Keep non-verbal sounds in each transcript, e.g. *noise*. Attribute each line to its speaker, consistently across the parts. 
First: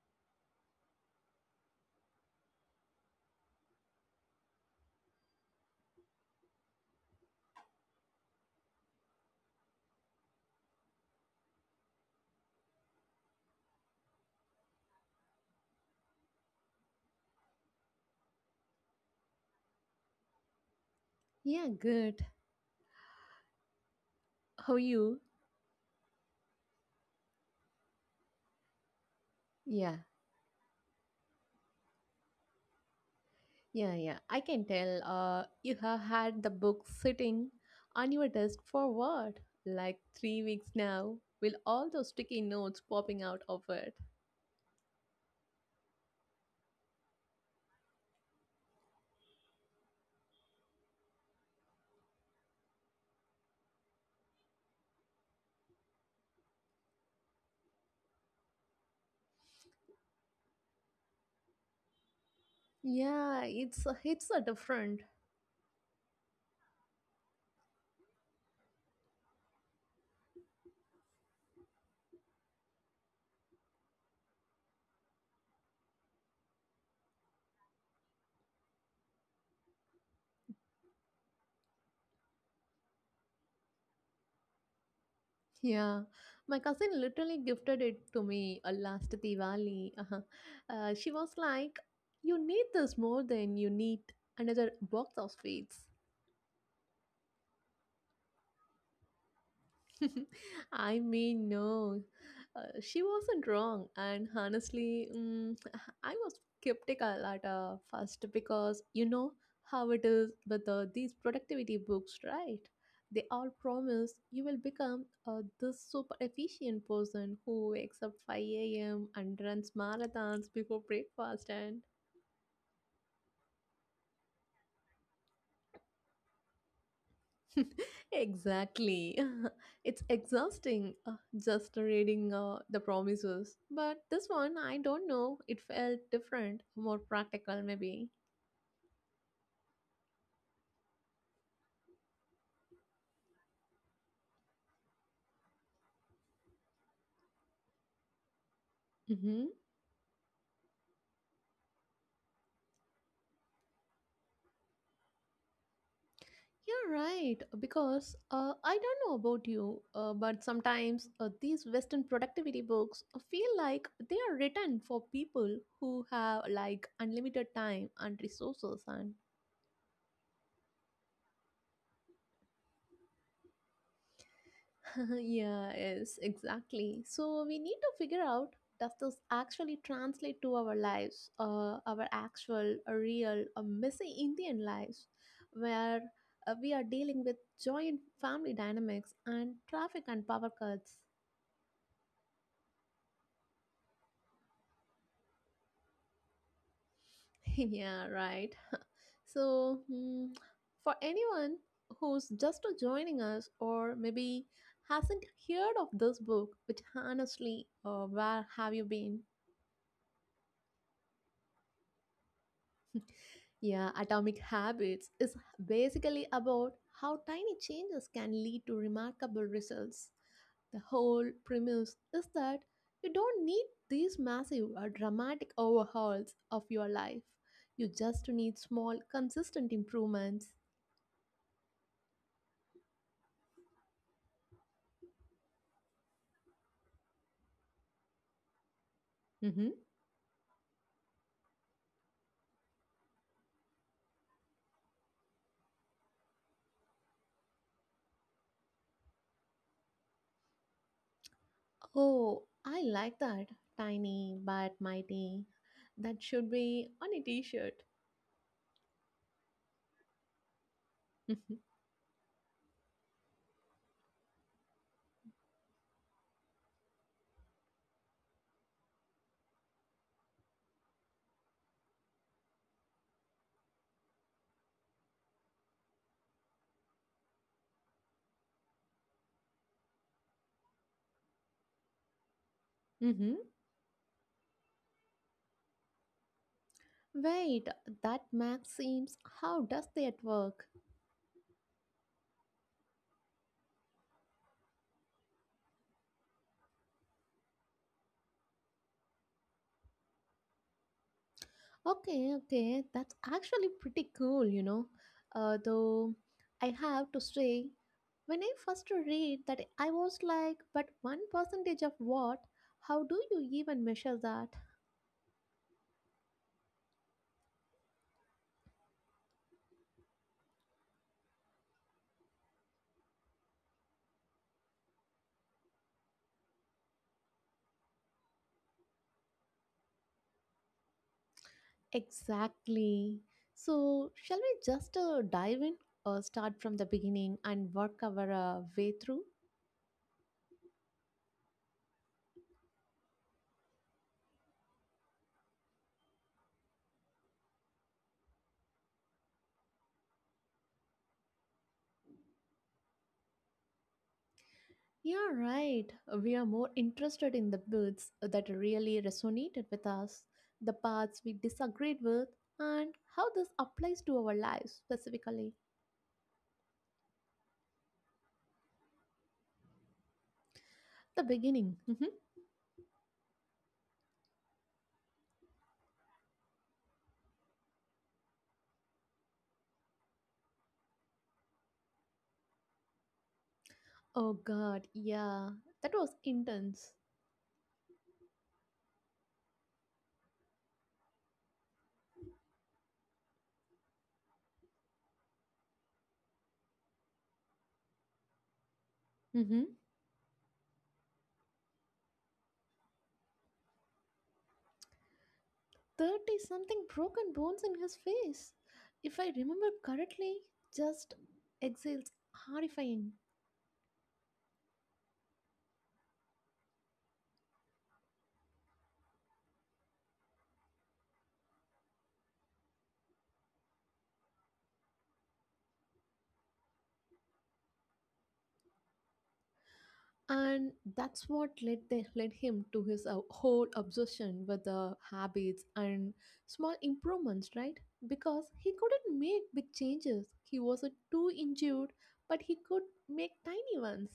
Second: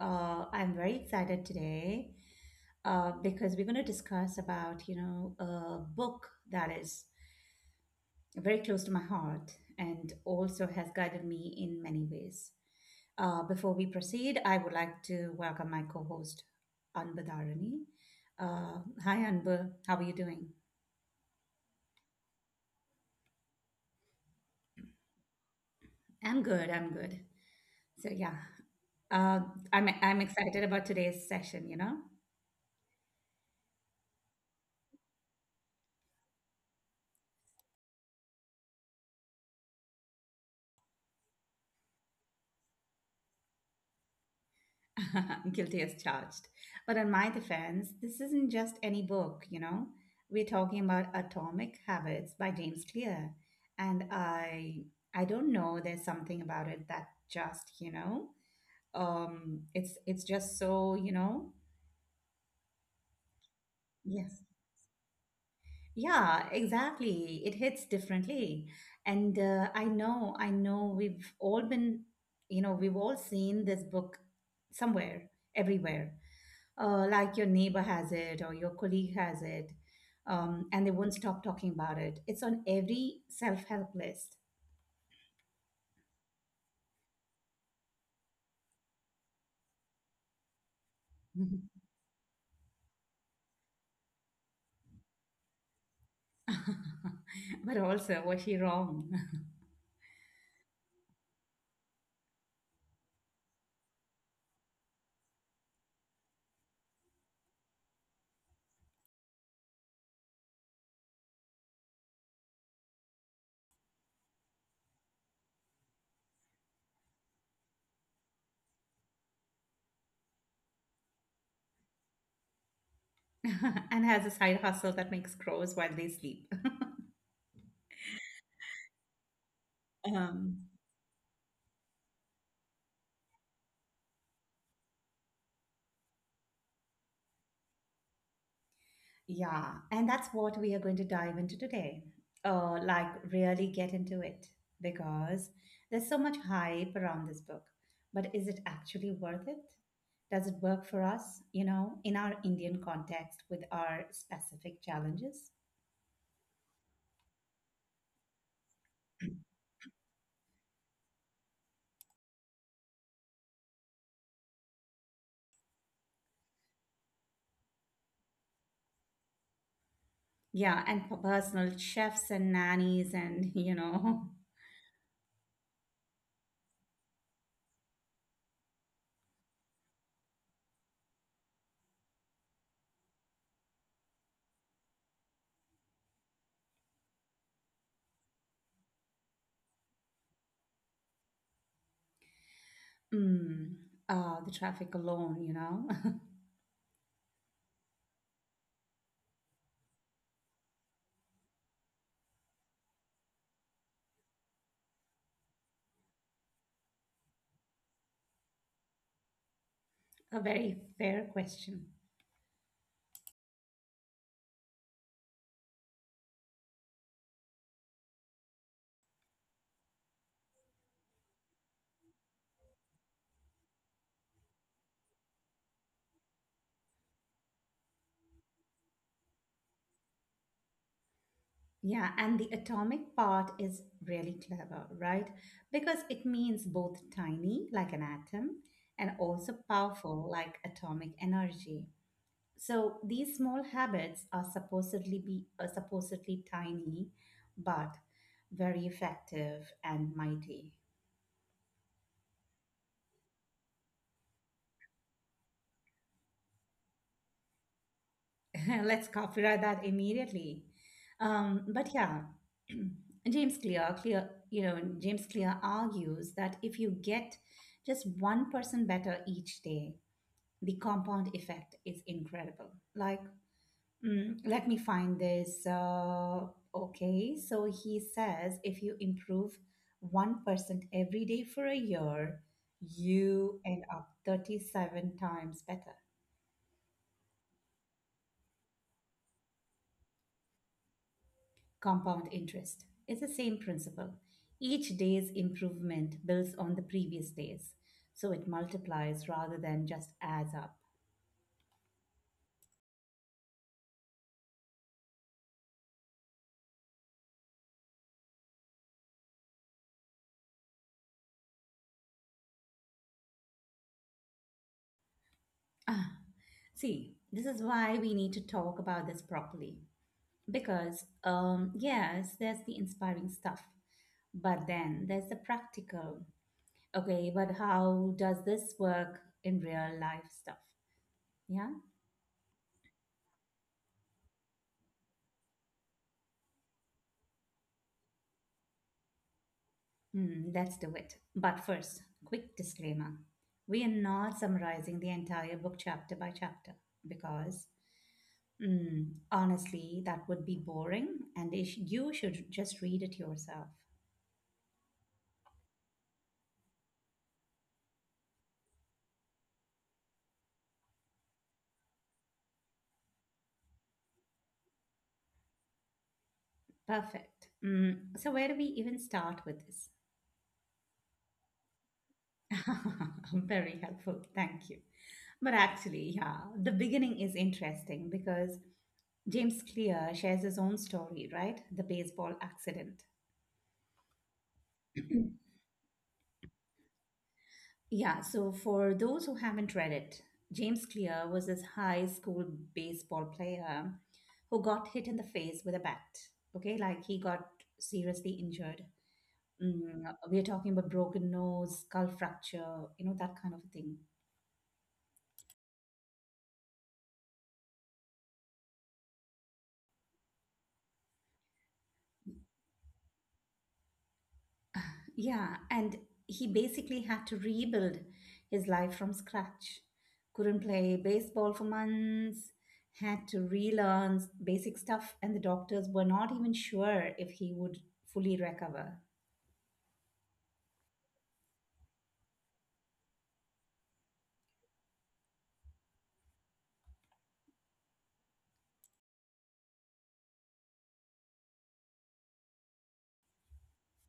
Speaker 1: I'm very excited today because we're going to discuss about a book that is very close to my heart and also has guided me in many ways. Before we proceed, I would like to welcome my co-host Anbu Dharani. Hi, Anbu. How are you doing?
Speaker 2: Yeah, good. How you?
Speaker 1: I'm good. I'm good. So yeah, uh,
Speaker 2: Yeah,
Speaker 1: I'm excited about today's session.
Speaker 2: yeah, yeah. I can tell you have had the book sitting on your desk for what? Like 3 weeks now, with all those sticky notes popping out of it.
Speaker 1: *laughs* Guilty as charged. But on my defense, this isn't just any book, you know? We're talking about Atomic Habits by James Clear. And I don't know, there's something about it that just, you know, it's just so, you know,
Speaker 2: Yeah, it's a
Speaker 1: yes.
Speaker 2: different.
Speaker 1: Yeah, exactly. It hits differently. And I know we've all been, we've all seen this book somewhere, everywhere. Like your neighbor has it or your colleague has it, and they won't stop talking about it. It's on every self help list.
Speaker 2: Yeah, my cousin literally gifted it to me last Diwali. Uh-huh. She was like, "You need this more than you need another box of sweets."
Speaker 1: *laughs* But also, was she wrong?
Speaker 2: *laughs* I mean, no. She wasn't wrong, and honestly, *sighs* I was skeptical at first because you know how it is with these productivity books, right? They all promise you will become this super efficient person who wakes up 5 a.m. and runs marathons before breakfast, and
Speaker 1: *laughs* And has a side hustle that makes crows while they sleep.
Speaker 2: Exactly. *laughs* It's
Speaker 1: Um,
Speaker 2: exhausting just reading the promises. But this one, I don't know. It felt different, more practical, maybe.
Speaker 1: Yeah, and that's what we are going to dive into today. Like, really get into it because there's so much hype around this book. But is it actually
Speaker 2: Mm-hmm.
Speaker 1: worth it? Does it work for us, you know, in our Indian context with our specific challenges?
Speaker 2: You're right. Because I don't know about you, but sometimes these Western productivity books feel like they are written for people who have like unlimited time and resources and
Speaker 1: Yeah, and personal chefs and nannies, and, you know, *laughs*
Speaker 2: *laughs* yeah, yes, exactly. So we need to figure out, does this actually translate to our lives, our actual, real, messy Indian lives, where we are dealing with joint family dynamics and traffic and power cuts.
Speaker 1: Mm, the traffic alone, you know.
Speaker 2: *laughs* Yeah, right. *laughs* So for anyone who's just joining us or maybe hasn't heard of this book, which honestly, where have you been?
Speaker 1: *laughs* A very fair question.
Speaker 2: Yeah, Atomic Habits is basically about how tiny changes can lead to remarkable results. The whole premise is that you don't need these massive or dramatic overhauls of your life. You just need small, consistent improvements.
Speaker 1: Yeah, and the atomic part is really clever, right? Because it means both tiny, like an atom, and also
Speaker 2: Hmm.
Speaker 1: powerful, like atomic energy. So these small habits are supposedly tiny, but very effective and mighty.
Speaker 2: Oh, I like that. Tiny but mighty. That should be on a t shirt.
Speaker 1: *laughs* Let's copyright that immediately.
Speaker 2: *laughs*
Speaker 1: Um, but yeah, *clears throat* James Clear argues that if you get just one person better each day, the compound effect is incredible. Like, let me find this. Okay, so he says if you improve 1% every day for a year,
Speaker 2: Mm-hmm.
Speaker 1: you end up 37 times better.
Speaker 2: Wait, that math seems. How does that work?
Speaker 1: Compound interest is the same principle. Each day's improvement builds on the previous days, so it multiplies rather than just adds up.
Speaker 2: Okay, okay, that's actually pretty cool, you know. Though I have to say, when I first read that, I was like, but one percentage of what? How do you even measure that?
Speaker 1: See, this is why we need to talk about this properly. Because, yes, there's the inspiring stuff, but then there's the practical. Okay, but how does this work in real life stuff? Yeah.
Speaker 2: Exactly. So, shall we just dive in or start from the beginning and work our way through?
Speaker 1: Hmm, let's do it. But first, quick disclaimer. We are not summarizing the entire book chapter by chapter because, hmm, honestly, that would be boring and you should just read it yourself.
Speaker 2: Yeah, right. We are more interested in the bits that really resonated with us, the parts we disagreed with, and how this applies to our lives specifically.
Speaker 1: Perfect. Hmm, so, where do we even start with this?
Speaker 2: The beginning. *laughs*
Speaker 1: *laughs* Very helpful. Thank you. But actually, yeah, the beginning is interesting because James Clear shares his own story, right? The baseball accident.
Speaker 2: Oh god, yeah. That was intense.
Speaker 1: Yeah, so for those who haven't read it, James Clear was this high school baseball player who got hit in the face with a bat. Okay, like he got seriously injured.
Speaker 2: Mm-hmm.
Speaker 1: Mm, we are talking about broken nose, skull fracture, you know, that kind of a thing.
Speaker 2: 30 something broken bones in his face. If I remember correctly, just exhales horrifying.
Speaker 1: Yeah, and he basically had to rebuild his life from scratch. Couldn't play baseball for months, had to relearn basic stuff, and the doctors were not even sure if he would fully recover.
Speaker 2: And that's what led, led him to his whole obsession with the habits and small improvements, right? Because he couldn't make big changes. He was too injured, but he could make tiny ones.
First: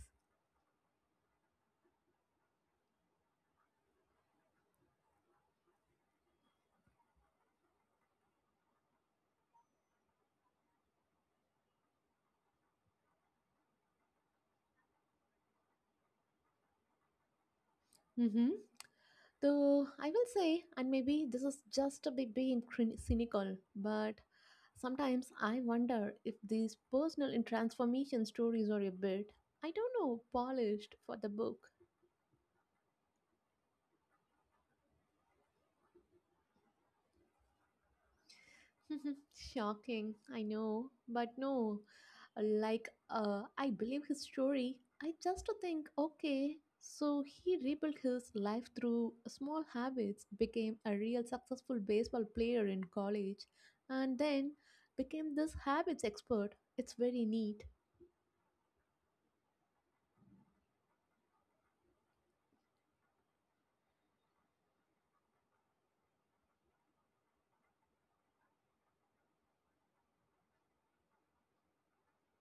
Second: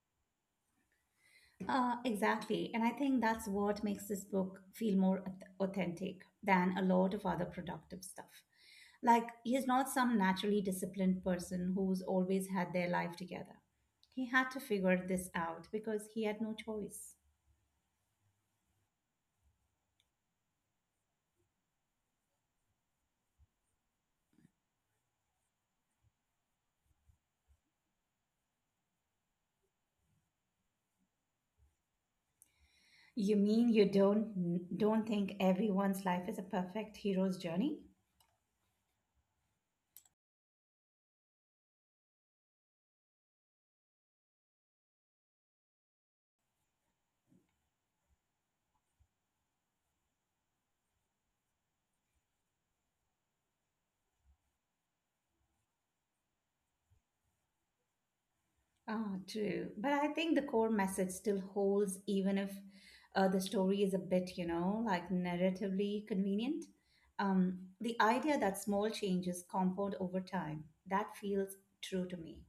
Speaker 1: Exactly. And I think that's what makes this book feel more authentic than a lot of other productive stuff. Like, he's not some naturally disciplined person who's always had their life together. He had to figure this out because he had no choice.
Speaker 2: So I will say, and maybe this is just a bit being cynical, but sometimes I wonder if these personal and transformation stories are a bit, I don't know, polished for the book.
Speaker 1: You mean you don't think everyone's life is a perfect hero's journey?
Speaker 2: *laughs* Shocking, I know, but no. Uh, like, I believe his story. I just think, okay, so he rebuilt his life through small habits, became a real successful baseball player in college, and then became this habits expert. It's very neat.
Speaker 1: Ah, true. But I think the core message still holds, even if the story is a bit, you know, like narratively convenient. The idea that small changes compound over time, that feels true to me.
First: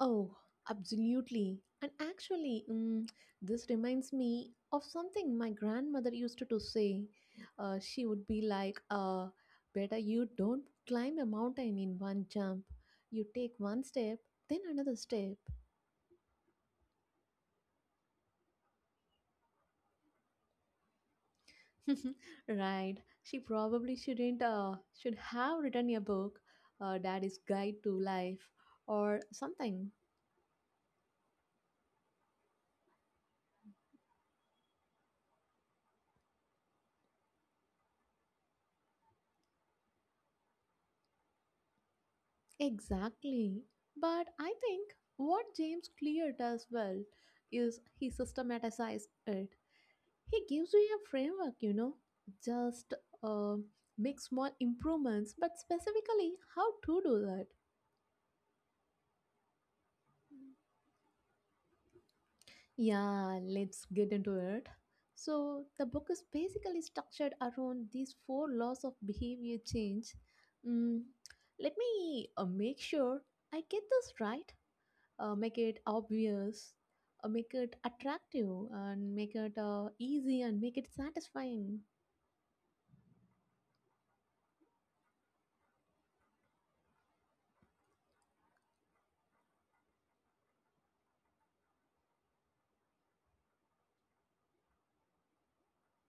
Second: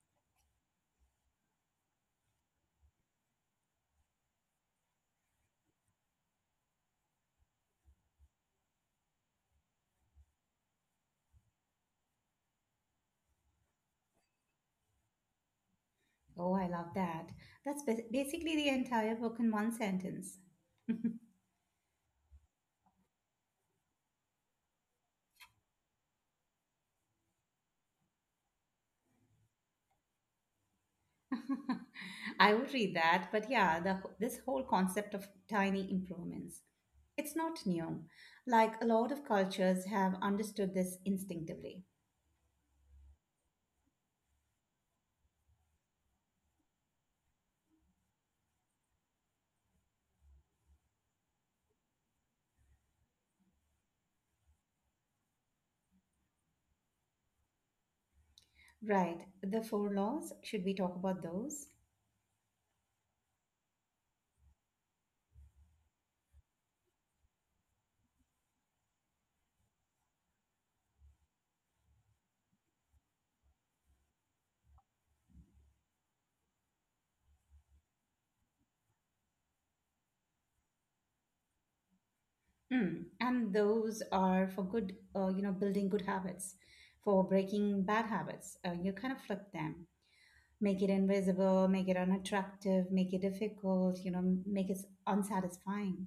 Speaker 2: Oh, absolutely. And actually, this reminds me of something my grandmother used to, say. She would be like, Better you don't climb a mountain in one jump. You take one step, then another step.
Speaker 1: Oh, I love that. That's basically the entire book in one sentence.
Speaker 2: *laughs* right. She probably shouldn't, should have written a book, Daddy's Guide to Life, or something.
Speaker 1: *laughs* I would read that, but yeah, this whole concept of tiny improvements. It's not new. Like a lot of cultures have understood this instinctively.
Speaker 2: Exactly. But I think what James Clear does well is he systematizes it. He gives you a framework, you know, just uh, make small improvements, but specifically how to do that.
Speaker 1: Right. The four laws, should we talk about those?
Speaker 2: Yeah, let's get into it. So, the book is basically structured around these four laws of behavior change. Mm, Let me make sure I get this right, make it obvious, make it attractive, and make it easy and make it satisfying.
Speaker 1: Mm. And those are for good, building good habits, for breaking bad habits. You kind of flip them, make it invisible, make it unattractive, make it difficult, you know, make it unsatisfying.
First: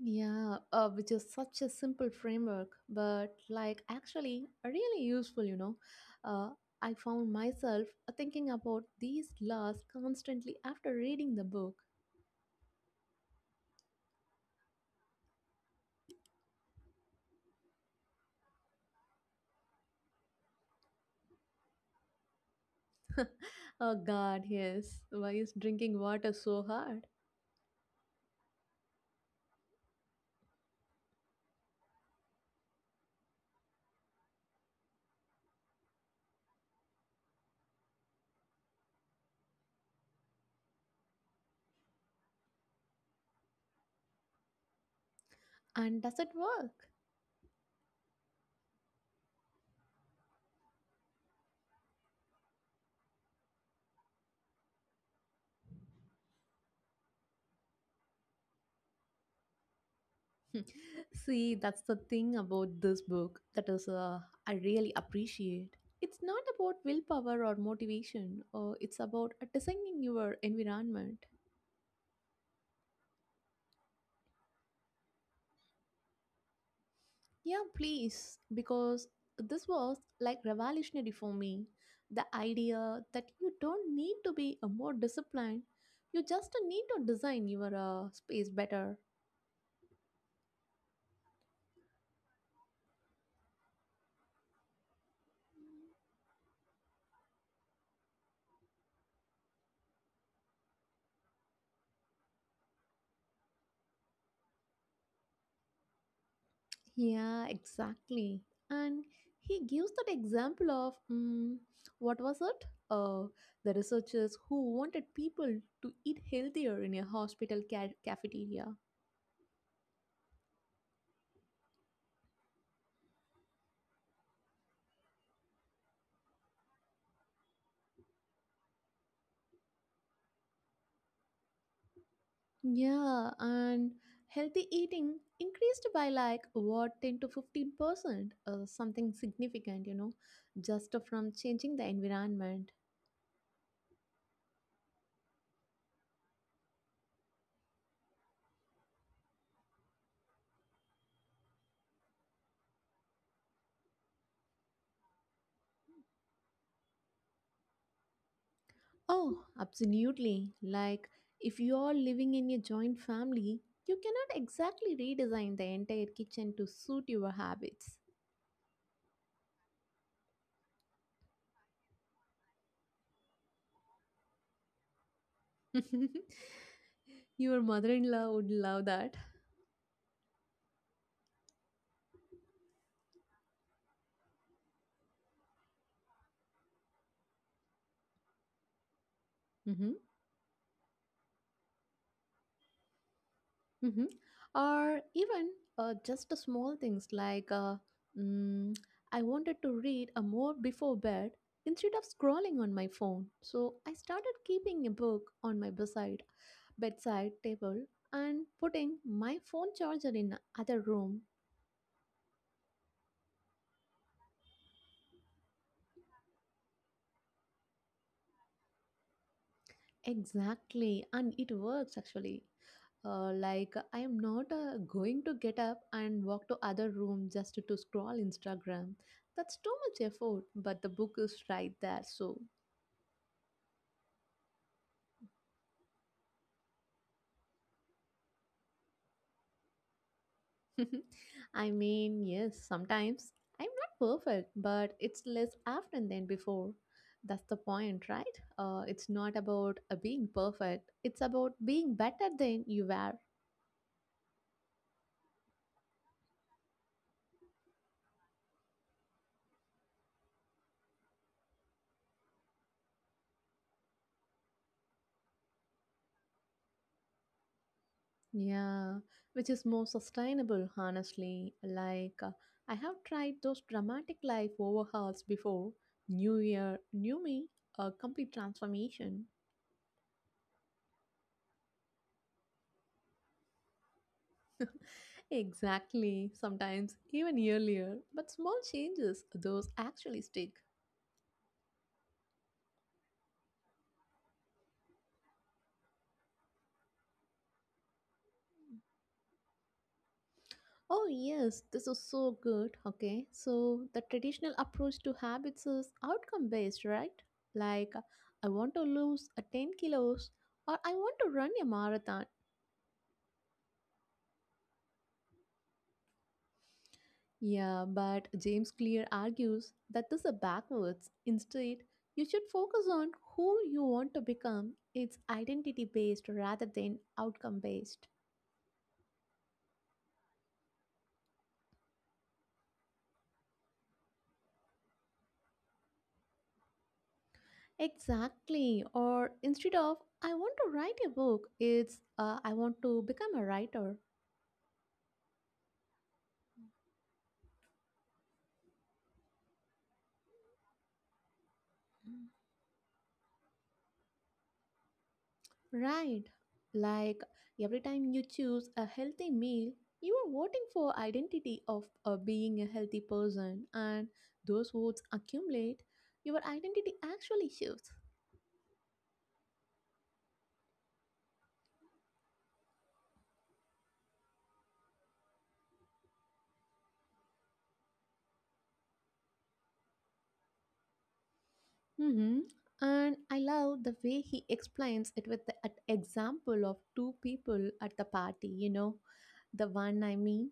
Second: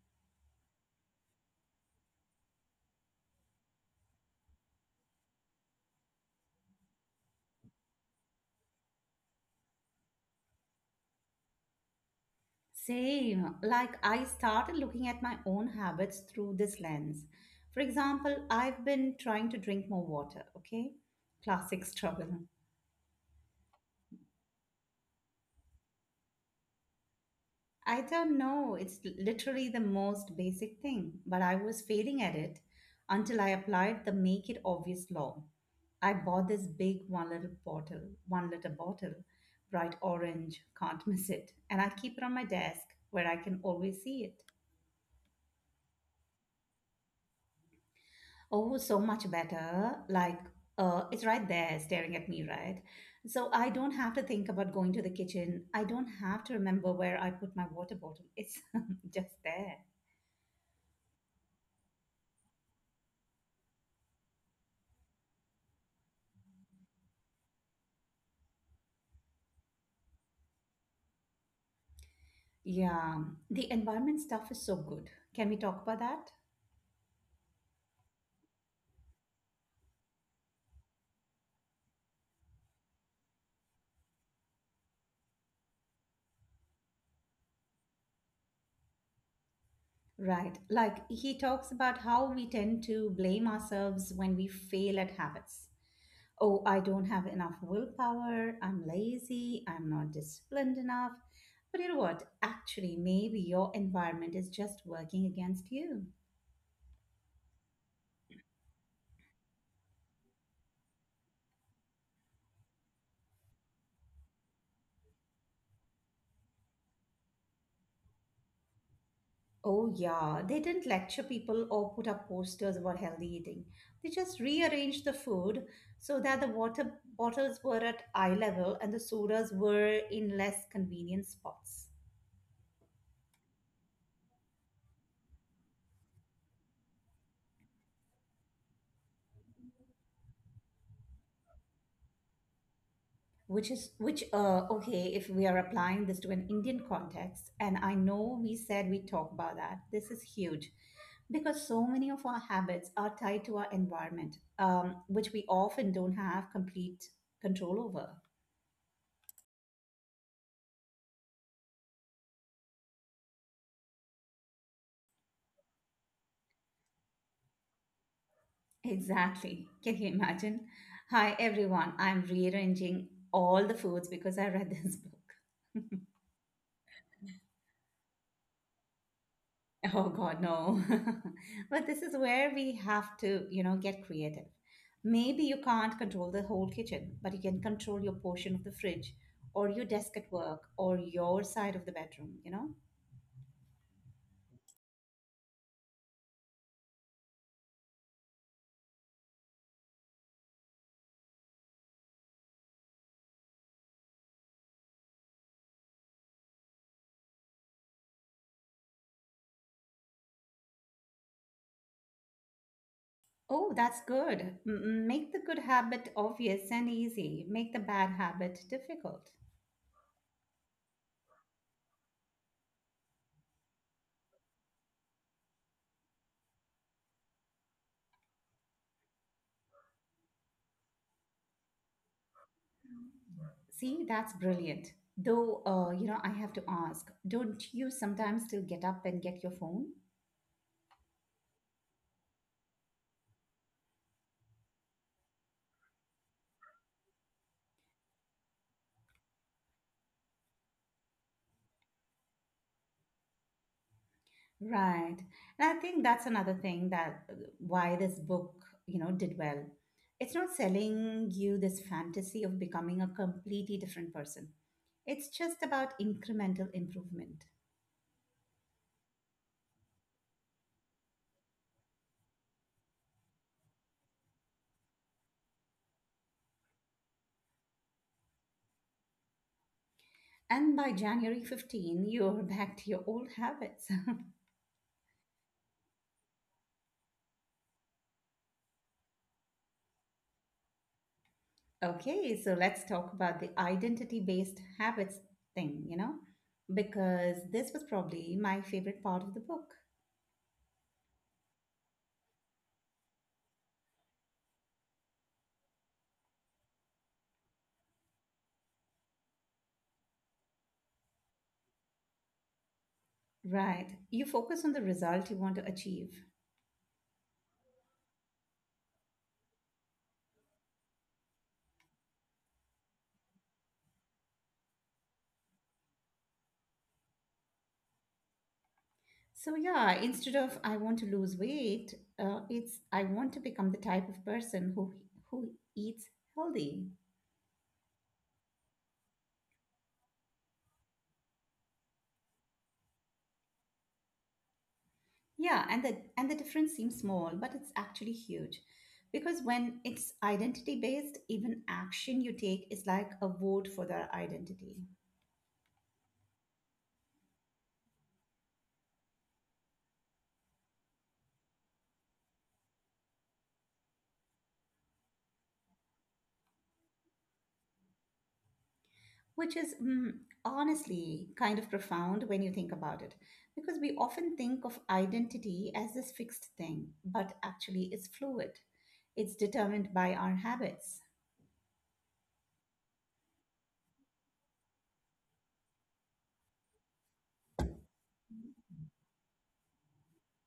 Speaker 2: Yeah, which is such a simple framework, but like actually really useful, you know. Uh, I found myself thinking about these laws constantly after reading the book.
Speaker 1: Same. Like I started looking at my own habits through this lens. For example, I've been trying to drink more water, okay? Classic *laughs* struggle.
Speaker 2: Oh God, yes. Why is drinking water so hard?
Speaker 1: I don't know, it's literally the most basic thing, but I was failing at it until I applied the make it obvious law. I bought this big one little bottle, 1 liter bottle, bright orange, can't miss it, and I keep it on my desk where I can always see it.
Speaker 2: And does it work?
Speaker 1: Oh, so much better. Like, it's right there staring at me, right? So I don't have to think about going to the kitchen. I don't have to remember where I put my water bottle. It's *laughs* just there.
Speaker 2: *laughs* See, that's the thing about this book that is I really appreciate. It's not about willpower or motivation, or it's about designing your environment.
Speaker 1: Yeah, the environment stuff is so good. Can we talk about that?
Speaker 2: Yeah, please, because this was like revolutionary for me. The idea that you don't need to be a more disciplined, you just need to design your space better.
Speaker 1: Right. Like, he talks about how we tend to blame ourselves when we fail at habits. Oh, I don't have enough willpower, I'm lazy, I'm not disciplined enough. But you know what? Actually, maybe your environment is just working against you.
Speaker 2: Yeah, exactly. And he gives that example of what was it? Uh, the researchers who wanted people to eat healthier in a hospital cafeteria.
Speaker 1: Oh, yeah, they didn't lecture people or put up posters about healthy eating. They just rearranged the food so that the water bottles were at eye level and the sodas were in less convenient spots.
Speaker 2: Yeah, and healthy eating increased by like what 10 to 15%, something significant, you know, just from changing the environment.
Speaker 1: Which is which okay, if we are applying this to an Indian context, and I know we said we talk about that, this is huge because so many of our habits are tied to our environment, which we often don't have complete control over.
Speaker 2: Oh, absolutely. Like, if you're living in a joint family, you cannot exactly redesign the entire kitchen to suit your habits.
Speaker 1: Exactly, can you imagine? Hi everyone, I'm rearranging all the foods because I read this *laughs* book.
Speaker 2: *laughs* Your mother in law would love that.
Speaker 1: *laughs* Oh God, no. *laughs* But this is where we have to, you know, get creative. Maybe you can't control the whole kitchen, but you can control your portion of the fridge or your
Speaker 2: Mhm.
Speaker 1: desk at work or your side of the bedroom, you know?
Speaker 2: Hmm. Or even just the small things like mm, I wanted to read a more before bed instead of scrolling on my phone. So I started keeping a book on my beside bedside table and putting my phone charger in other room.
Speaker 1: Oh, that's good. Make the good habit obvious and easy. Make the bad habit difficult.
Speaker 2: Exactly, and it works actually. Like I am not going to get up and walk to other room just to scroll Instagram. That's too much effort, but the book is right there, so
Speaker 1: See, that's brilliant. Though, you know, I have to ask, don't you sometimes still get up and get your phone?
Speaker 2: *laughs* I mean, yes, sometimes. I'm not perfect, but it's less often than before. That's the point, right? It's not about being perfect, it's about being better than you were.
Speaker 1: Right. And I think that's another thing that why this book, you know, did well. It's not selling you this fantasy of becoming a completely different person. It's just about incremental improvement.
Speaker 2: Yeah, which is more sustainable, honestly. I have tried those dramatic life overhauls before. New year, new me, a complete transformation.
Speaker 1: And by January 15, you're *laughs* back to your old habits. *laughs*
Speaker 2: Exactly, sometimes even earlier. But small changes, those actually stick.
Speaker 1: Okay, so let's talk about the identity-based habits thing, you know, because this was probably my favorite part of the book.
Speaker 2: Oh, yes, this is so good. Okay, so the traditional approach to habits is outcome based, right? Like, I want to lose a 10 kilos or I want to run a marathon.
Speaker 1: Right. You focus on the result you want to achieve.
Speaker 2: Yeah, but James Clear argues that this is backwards. Instead, you should focus on who you want to become. It's identity based rather than outcome based.
Speaker 1: So, yeah, instead of I want to lose weight, it's I want to become the type of person who eats healthy.
Speaker 2: Exactly. Or instead of I want to write a book, it's I want to become a writer.
Speaker 1: Yeah, and the difference seems small, but it's actually huge. Because when it's identity based, even action you take is like a vote for their identity,
Speaker 2: Right. Like every time you choose a healthy meal, you are voting for identity of being a healthy person and those votes accumulate, your identity actually shifts.
Speaker 1: which is honestly kind of profound when you think about it. Because we often think of identity as this fixed thing, but actually it's fluid. It's determined by our habits.
Speaker 2: Hmm. And I love the way he explains it with the example of two people at the party, you know, the one I mean.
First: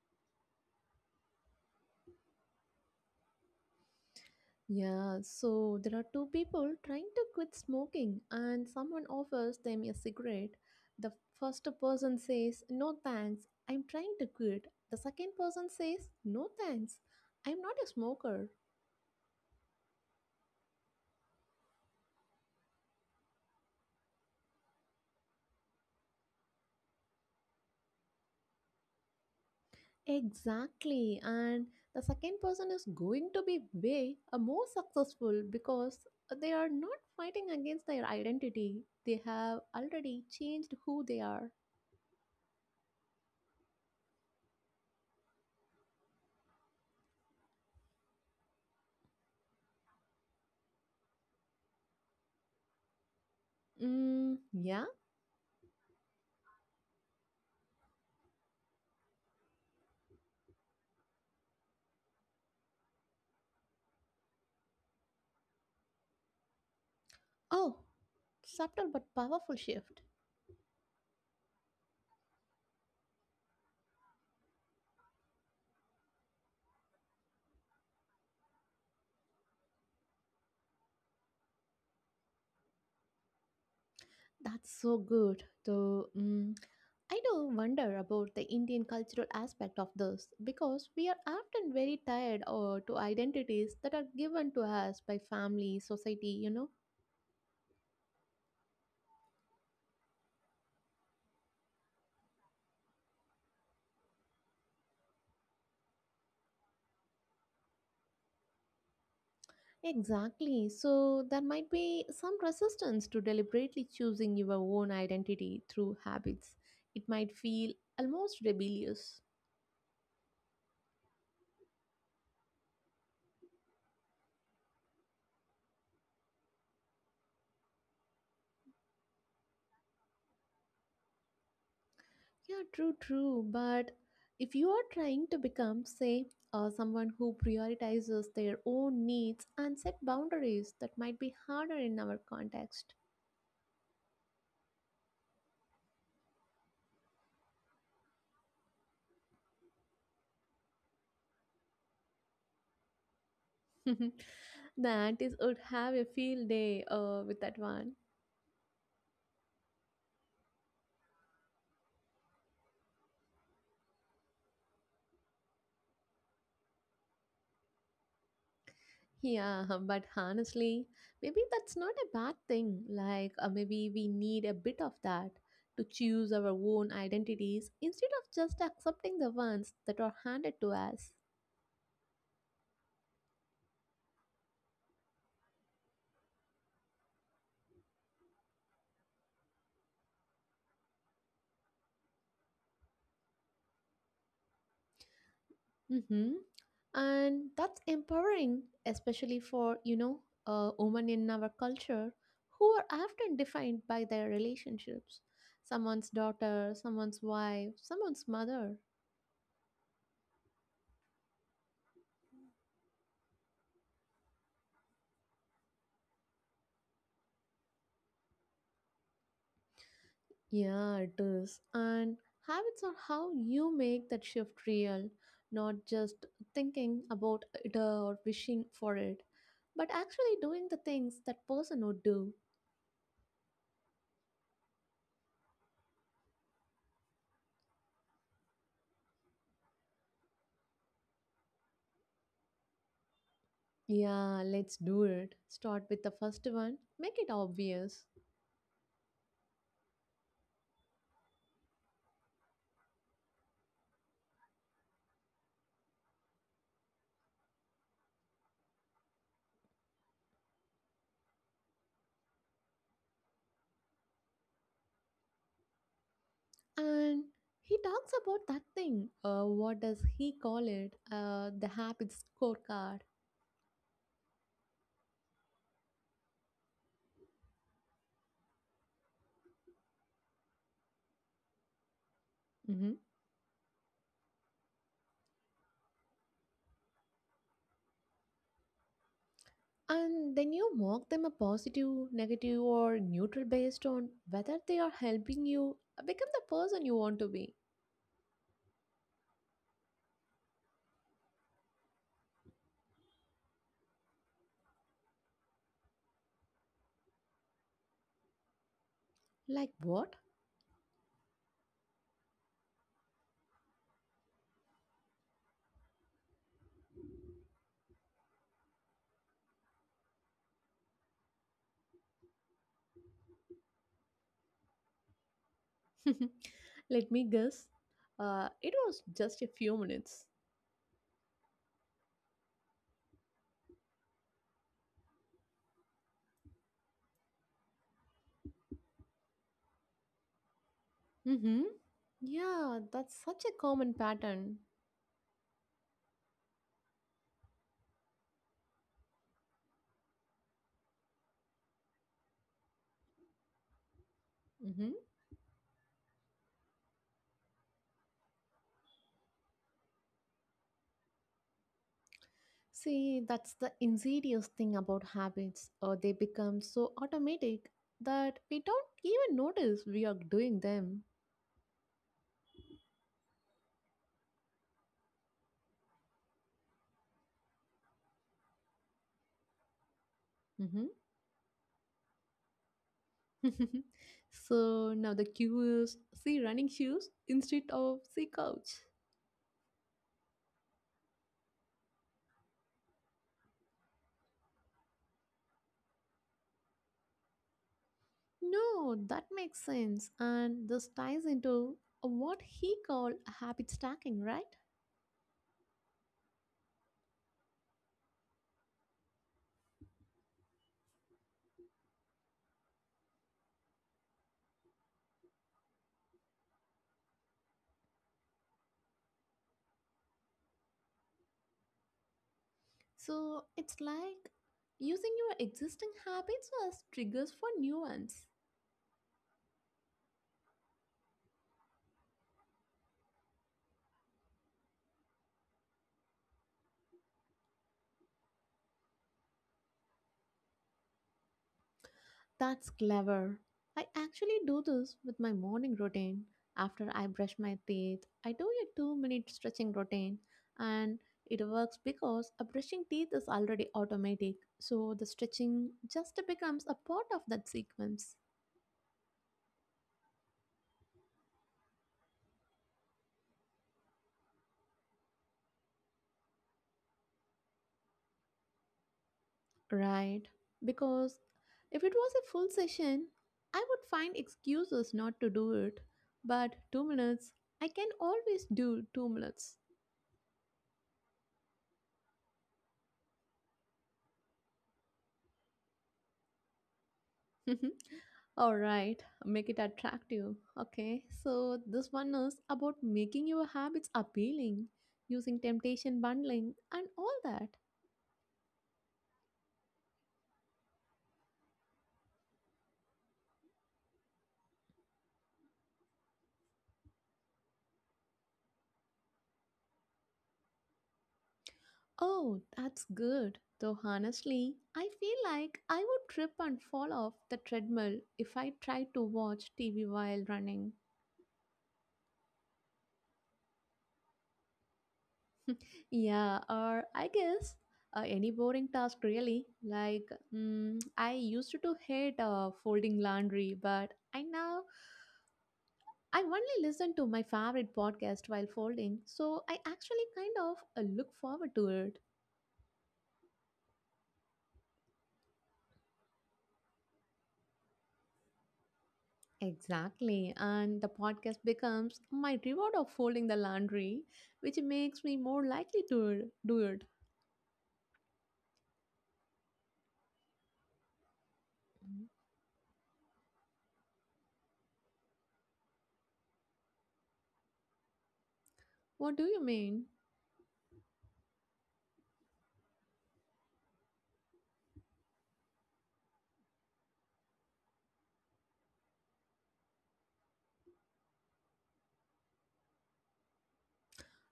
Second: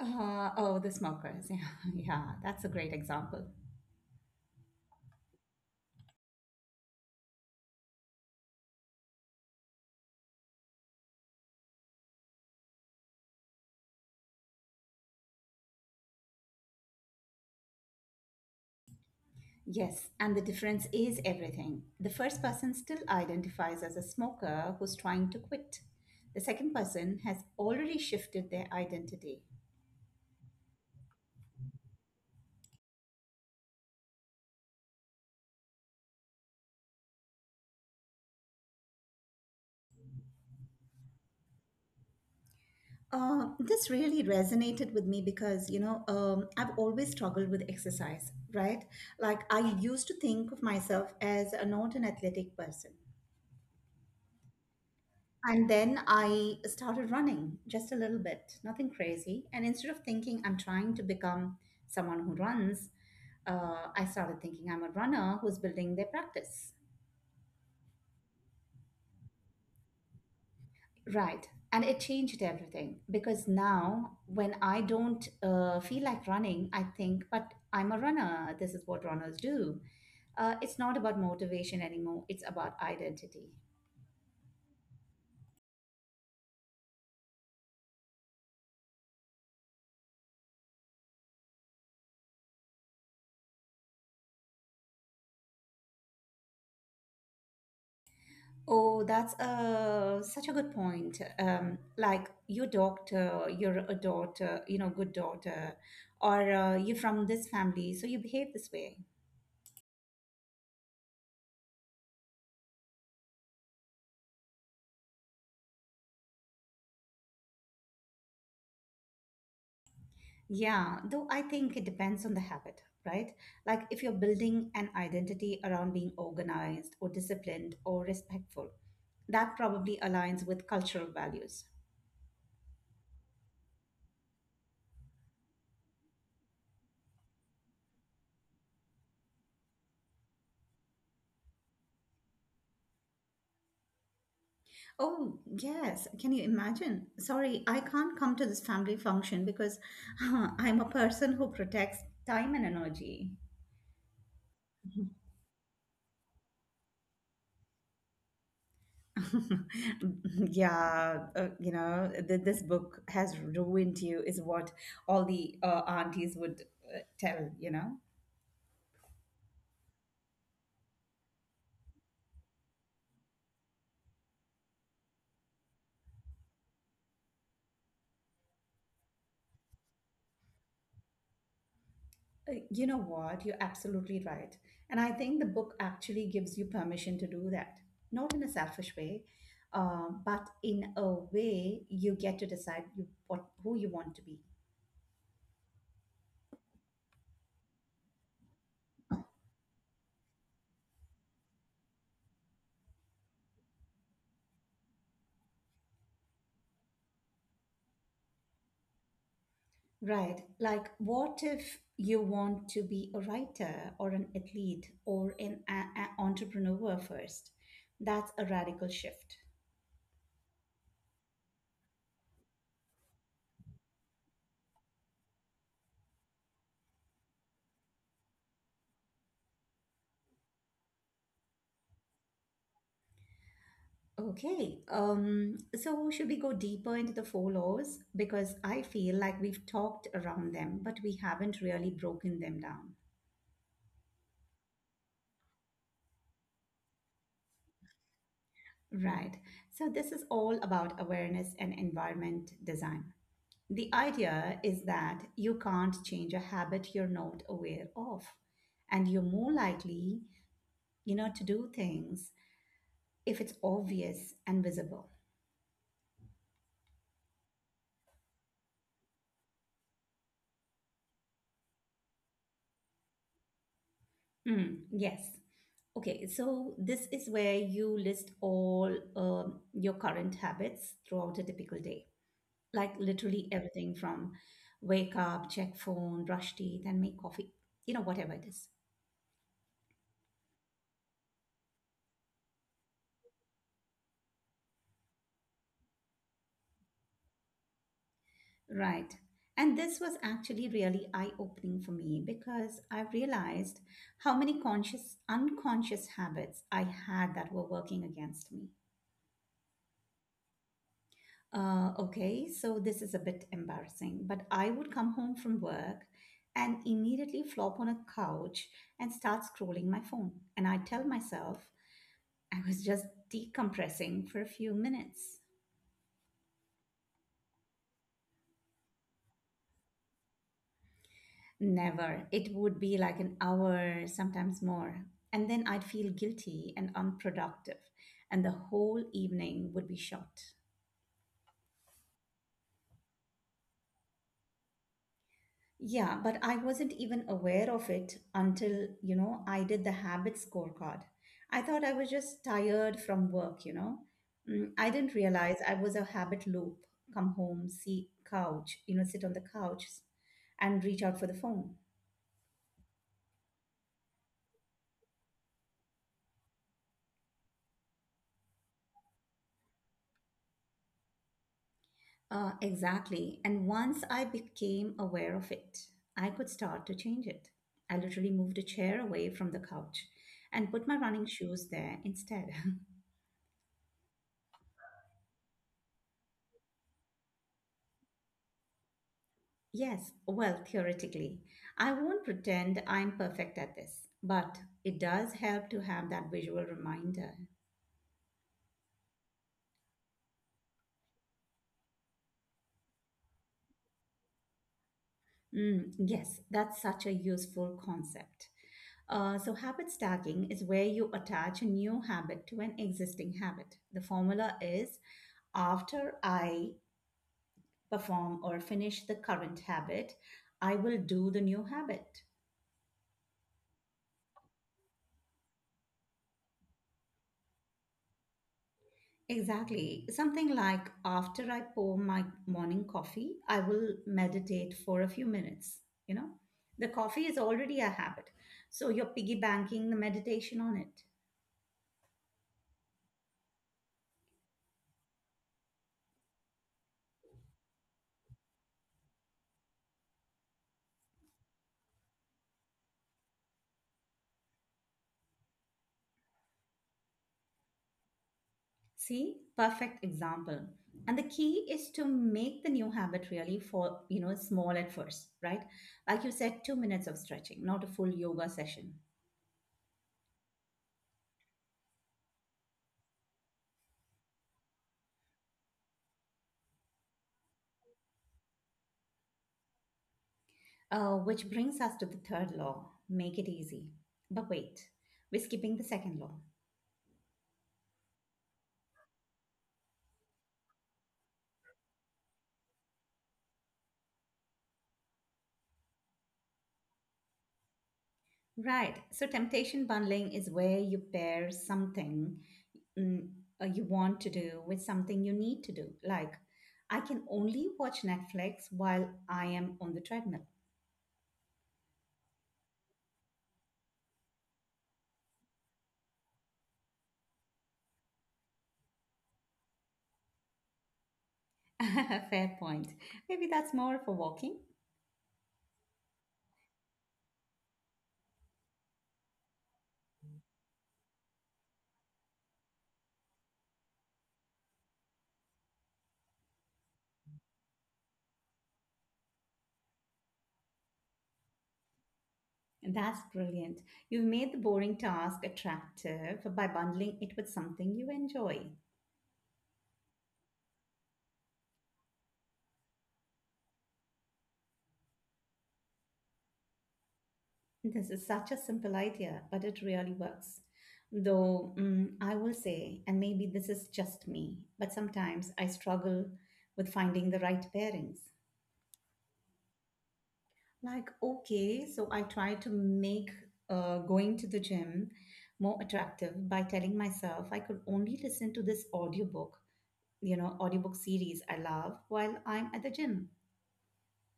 Speaker 1: Oh, the smokers. *laughs* Yeah, yeah, that's a great example.
Speaker 2: Yeah, so there are two people trying to quit smoking, and someone offers them a cigarette. The first person says, No thanks, I'm trying to quit. The second person says, No thanks, I'm not a smoker.
Speaker 1: Yes, and the difference is everything. The first person still identifies as a smoker who's trying to quit. The second person has already shifted their identity.
Speaker 2: Exactly, and the second person is going to be way more successful because they are not fighting against their identity. They have already changed who they are.
Speaker 1: This really resonated with me because, you know, I've always struggled with exercise, right? Like, I used to think of myself as not an athletic person.
Speaker 2: Mm, yeah?
Speaker 1: And then I started running just a little bit, nothing crazy. And instead of thinking I'm trying to become someone who runs, I started thinking I'm a runner who's building their practice.
Speaker 2: Oh, subtle but powerful shift.
Speaker 1: Right. And it changed everything because now when I don't feel like running, I think, but I'm a runner. This is what runners do. It's not about motivation anymore, it's about identity.
Speaker 2: That's so good. Though I do wonder about the Indian cultural aspect of this because we are often very tied or to identities that are given to us by family, society, you know.
Speaker 1: Oh, that's such a good point. Like your doctor, you're a daughter, you know, good daughter, or you're from this family, so you behave this way.
Speaker 2: Exactly. So there might be some resistance to deliberately choosing your own identity through habits. It might feel almost rebellious.
Speaker 1: Yeah, though I think it depends on the habit, right? Like if you're building an identity around being organized or disciplined or respectful, that probably aligns with cultural values.
Speaker 2: Yeah, true, true. But if you are trying to become, say, someone who prioritizes their own needs and set boundaries, that might be harder in our context.
Speaker 1: Oh, yes. Can you imagine? Sorry, I can't come to this family function because *laughs* I'm a person who protects time and energy.
Speaker 2: *laughs*
Speaker 1: *laughs*
Speaker 2: That is would have a field day with that one.
Speaker 1: Yeah, this book has ruined you, is what all the aunties would tell, you know?
Speaker 2: Yeah, *laughs* but honestly, maybe that's not a bad thing. Maybe we need a bit of that to choose our own identities instead of just accepting the ones that are handed to us.
Speaker 1: You know what? You're absolutely right. And I think the book actually gives you permission to do that, not in a selfish way, but in a way you get to decide who you want to be.
Speaker 2: Mm-hmm. And that's empowering, especially for, you know, women in our culture who are often defined by their relationships. Someone's daughter, someone's wife, someone's mother.
Speaker 1: Right. Like, what if you want to be a writer or an athlete or an entrepreneur first? That's a radical shift.
Speaker 2: Yeah, it is. And habits are how you make that shift real, not just thinking about it or wishing for it, but actually doing the things that person would do.
Speaker 1: Okay, so should we go deeper into the four laws? Because I feel like we've talked around them, but we haven't really broken them down.
Speaker 2: Yeah, let's do it. Start with the first one. Make it obvious.
Speaker 1: Right. So this is all about awareness and environment design. The idea is that you can't change a habit you're not aware of, and you're more likely, you know, to do things if it's obvious and visible.
Speaker 2: And he talks about that thing, what does he call it, the habits scorecard.
Speaker 1: Mm, yes. Okay, so this is where you list all your current habits throughout a typical day,
Speaker 2: Hmm.
Speaker 1: like literally everything from wake up, check phone, brush teeth, and make coffee, you know, whatever it is.
Speaker 2: And then you mark them a positive negative or neutral based on whether they are helping you become the person you want to be.
Speaker 1: Right. And this was actually really eye-opening for me because I realized how many conscious, unconscious habits I had that were working against me.
Speaker 2: Like what?
Speaker 1: Okay, so this is a bit embarrassing, but I would come home from work and immediately flop on a couch and start scrolling my phone. And I tell myself I was just decompressing for a few minutes.
Speaker 2: *laughs* Let me guess, it was just a few minutes.
Speaker 1: Never. It would be like an hour, sometimes more. And then I'd feel guilty and unproductive, and the whole evening would be shot.
Speaker 2: Mm-hmm. Yeah, that's such a common pattern.
Speaker 1: Yeah, but I wasn't even aware of it until, you know, I did the habit scorecard. I thought I was just tired from work, you know. Mm, I
Speaker 2: Mm-hmm.
Speaker 1: didn't realize I was a habit loop. Come home, see couch, you know, sit on the couch and reach out for the phone.
Speaker 2: See, that's the insidious thing about habits. They become so automatic that we don't even notice we are doing them.
Speaker 1: Exactly. And once I became aware of it, I could start to change it. I literally moved a chair away from the couch and put
Speaker 2: Mhm.
Speaker 1: my running shoes there instead. *laughs*
Speaker 2: *laughs* So now the cue is see running shoes instead of see couch.
Speaker 1: Yes, well, theoretically. I won't pretend I'm perfect at this, but it does help to have that visual reminder.
Speaker 2: No, that makes sense. And this ties into what he called habit stacking, right?
Speaker 1: Mm, yes, that's such a useful concept. So, habit stacking is where you attach a new habit to an existing habit. The formula is after I perform or finish the current habit, I will do the new habit.
Speaker 2: So it's like using your existing habits as triggers for new ones.
Speaker 1: Exactly. Something like after I pour my morning coffee, I will meditate for a few minutes. You know, the coffee is already a habit. So you're piggy banking the meditation on it.
Speaker 2: That's clever. I actually do this with my morning routine. After I brush my teeth, I do a 2 minute stretching routine, and it works because a brushing teeth is already automatic, so the stretching just becomes a part of that sequence.
Speaker 1: See, perfect example. And the key is to make the new habit you know, small at first, right? Like you said, 2 minutes of stretching, not a full yoga session.
Speaker 2: Right, because if it was a full session, I would find excuses not to do it, but 2 minutes, I can always do 2 minutes.
Speaker 1: Which brings us to the third law, make it easy. But wait, we're skipping the second law.
Speaker 2: Mhm. All right, make it attractive. Okay, so this one is about making your habits appealing, using temptation bundling, and all that.
Speaker 1: Right. So temptation bundling is where you pair something mm, you want to do with something you need to do. Like, I can only watch Netflix while I am on the treadmill.
Speaker 2: Oh, that's good. Though honestly, I feel like I would trip and fall off the treadmill if I tried to watch TV while running.
Speaker 1: *laughs* Fair point. Maybe that's more for walking.
Speaker 2: Yeah, or I guess any boring task really. Like, I used to hate folding laundry, but I only listen to my favorite podcast while folding, so I actually kind of look forward to it.
Speaker 1: That's brilliant. You've made the boring task attractive by bundling it with something you enjoy.
Speaker 2: Exactly, and the podcast becomes my reward of folding the laundry, which makes me more likely to do it.
Speaker 1: This is such a simple idea, but it really works. Though I will say, and maybe this is just me, but sometimes I struggle with finding the right pairings.
Speaker 2: What do you mean?
Speaker 1: Like, okay, so I try to make going to the gym more attractive by telling myself I could only listen to this audiobook, you know, audiobook series I love while I'm at the gym.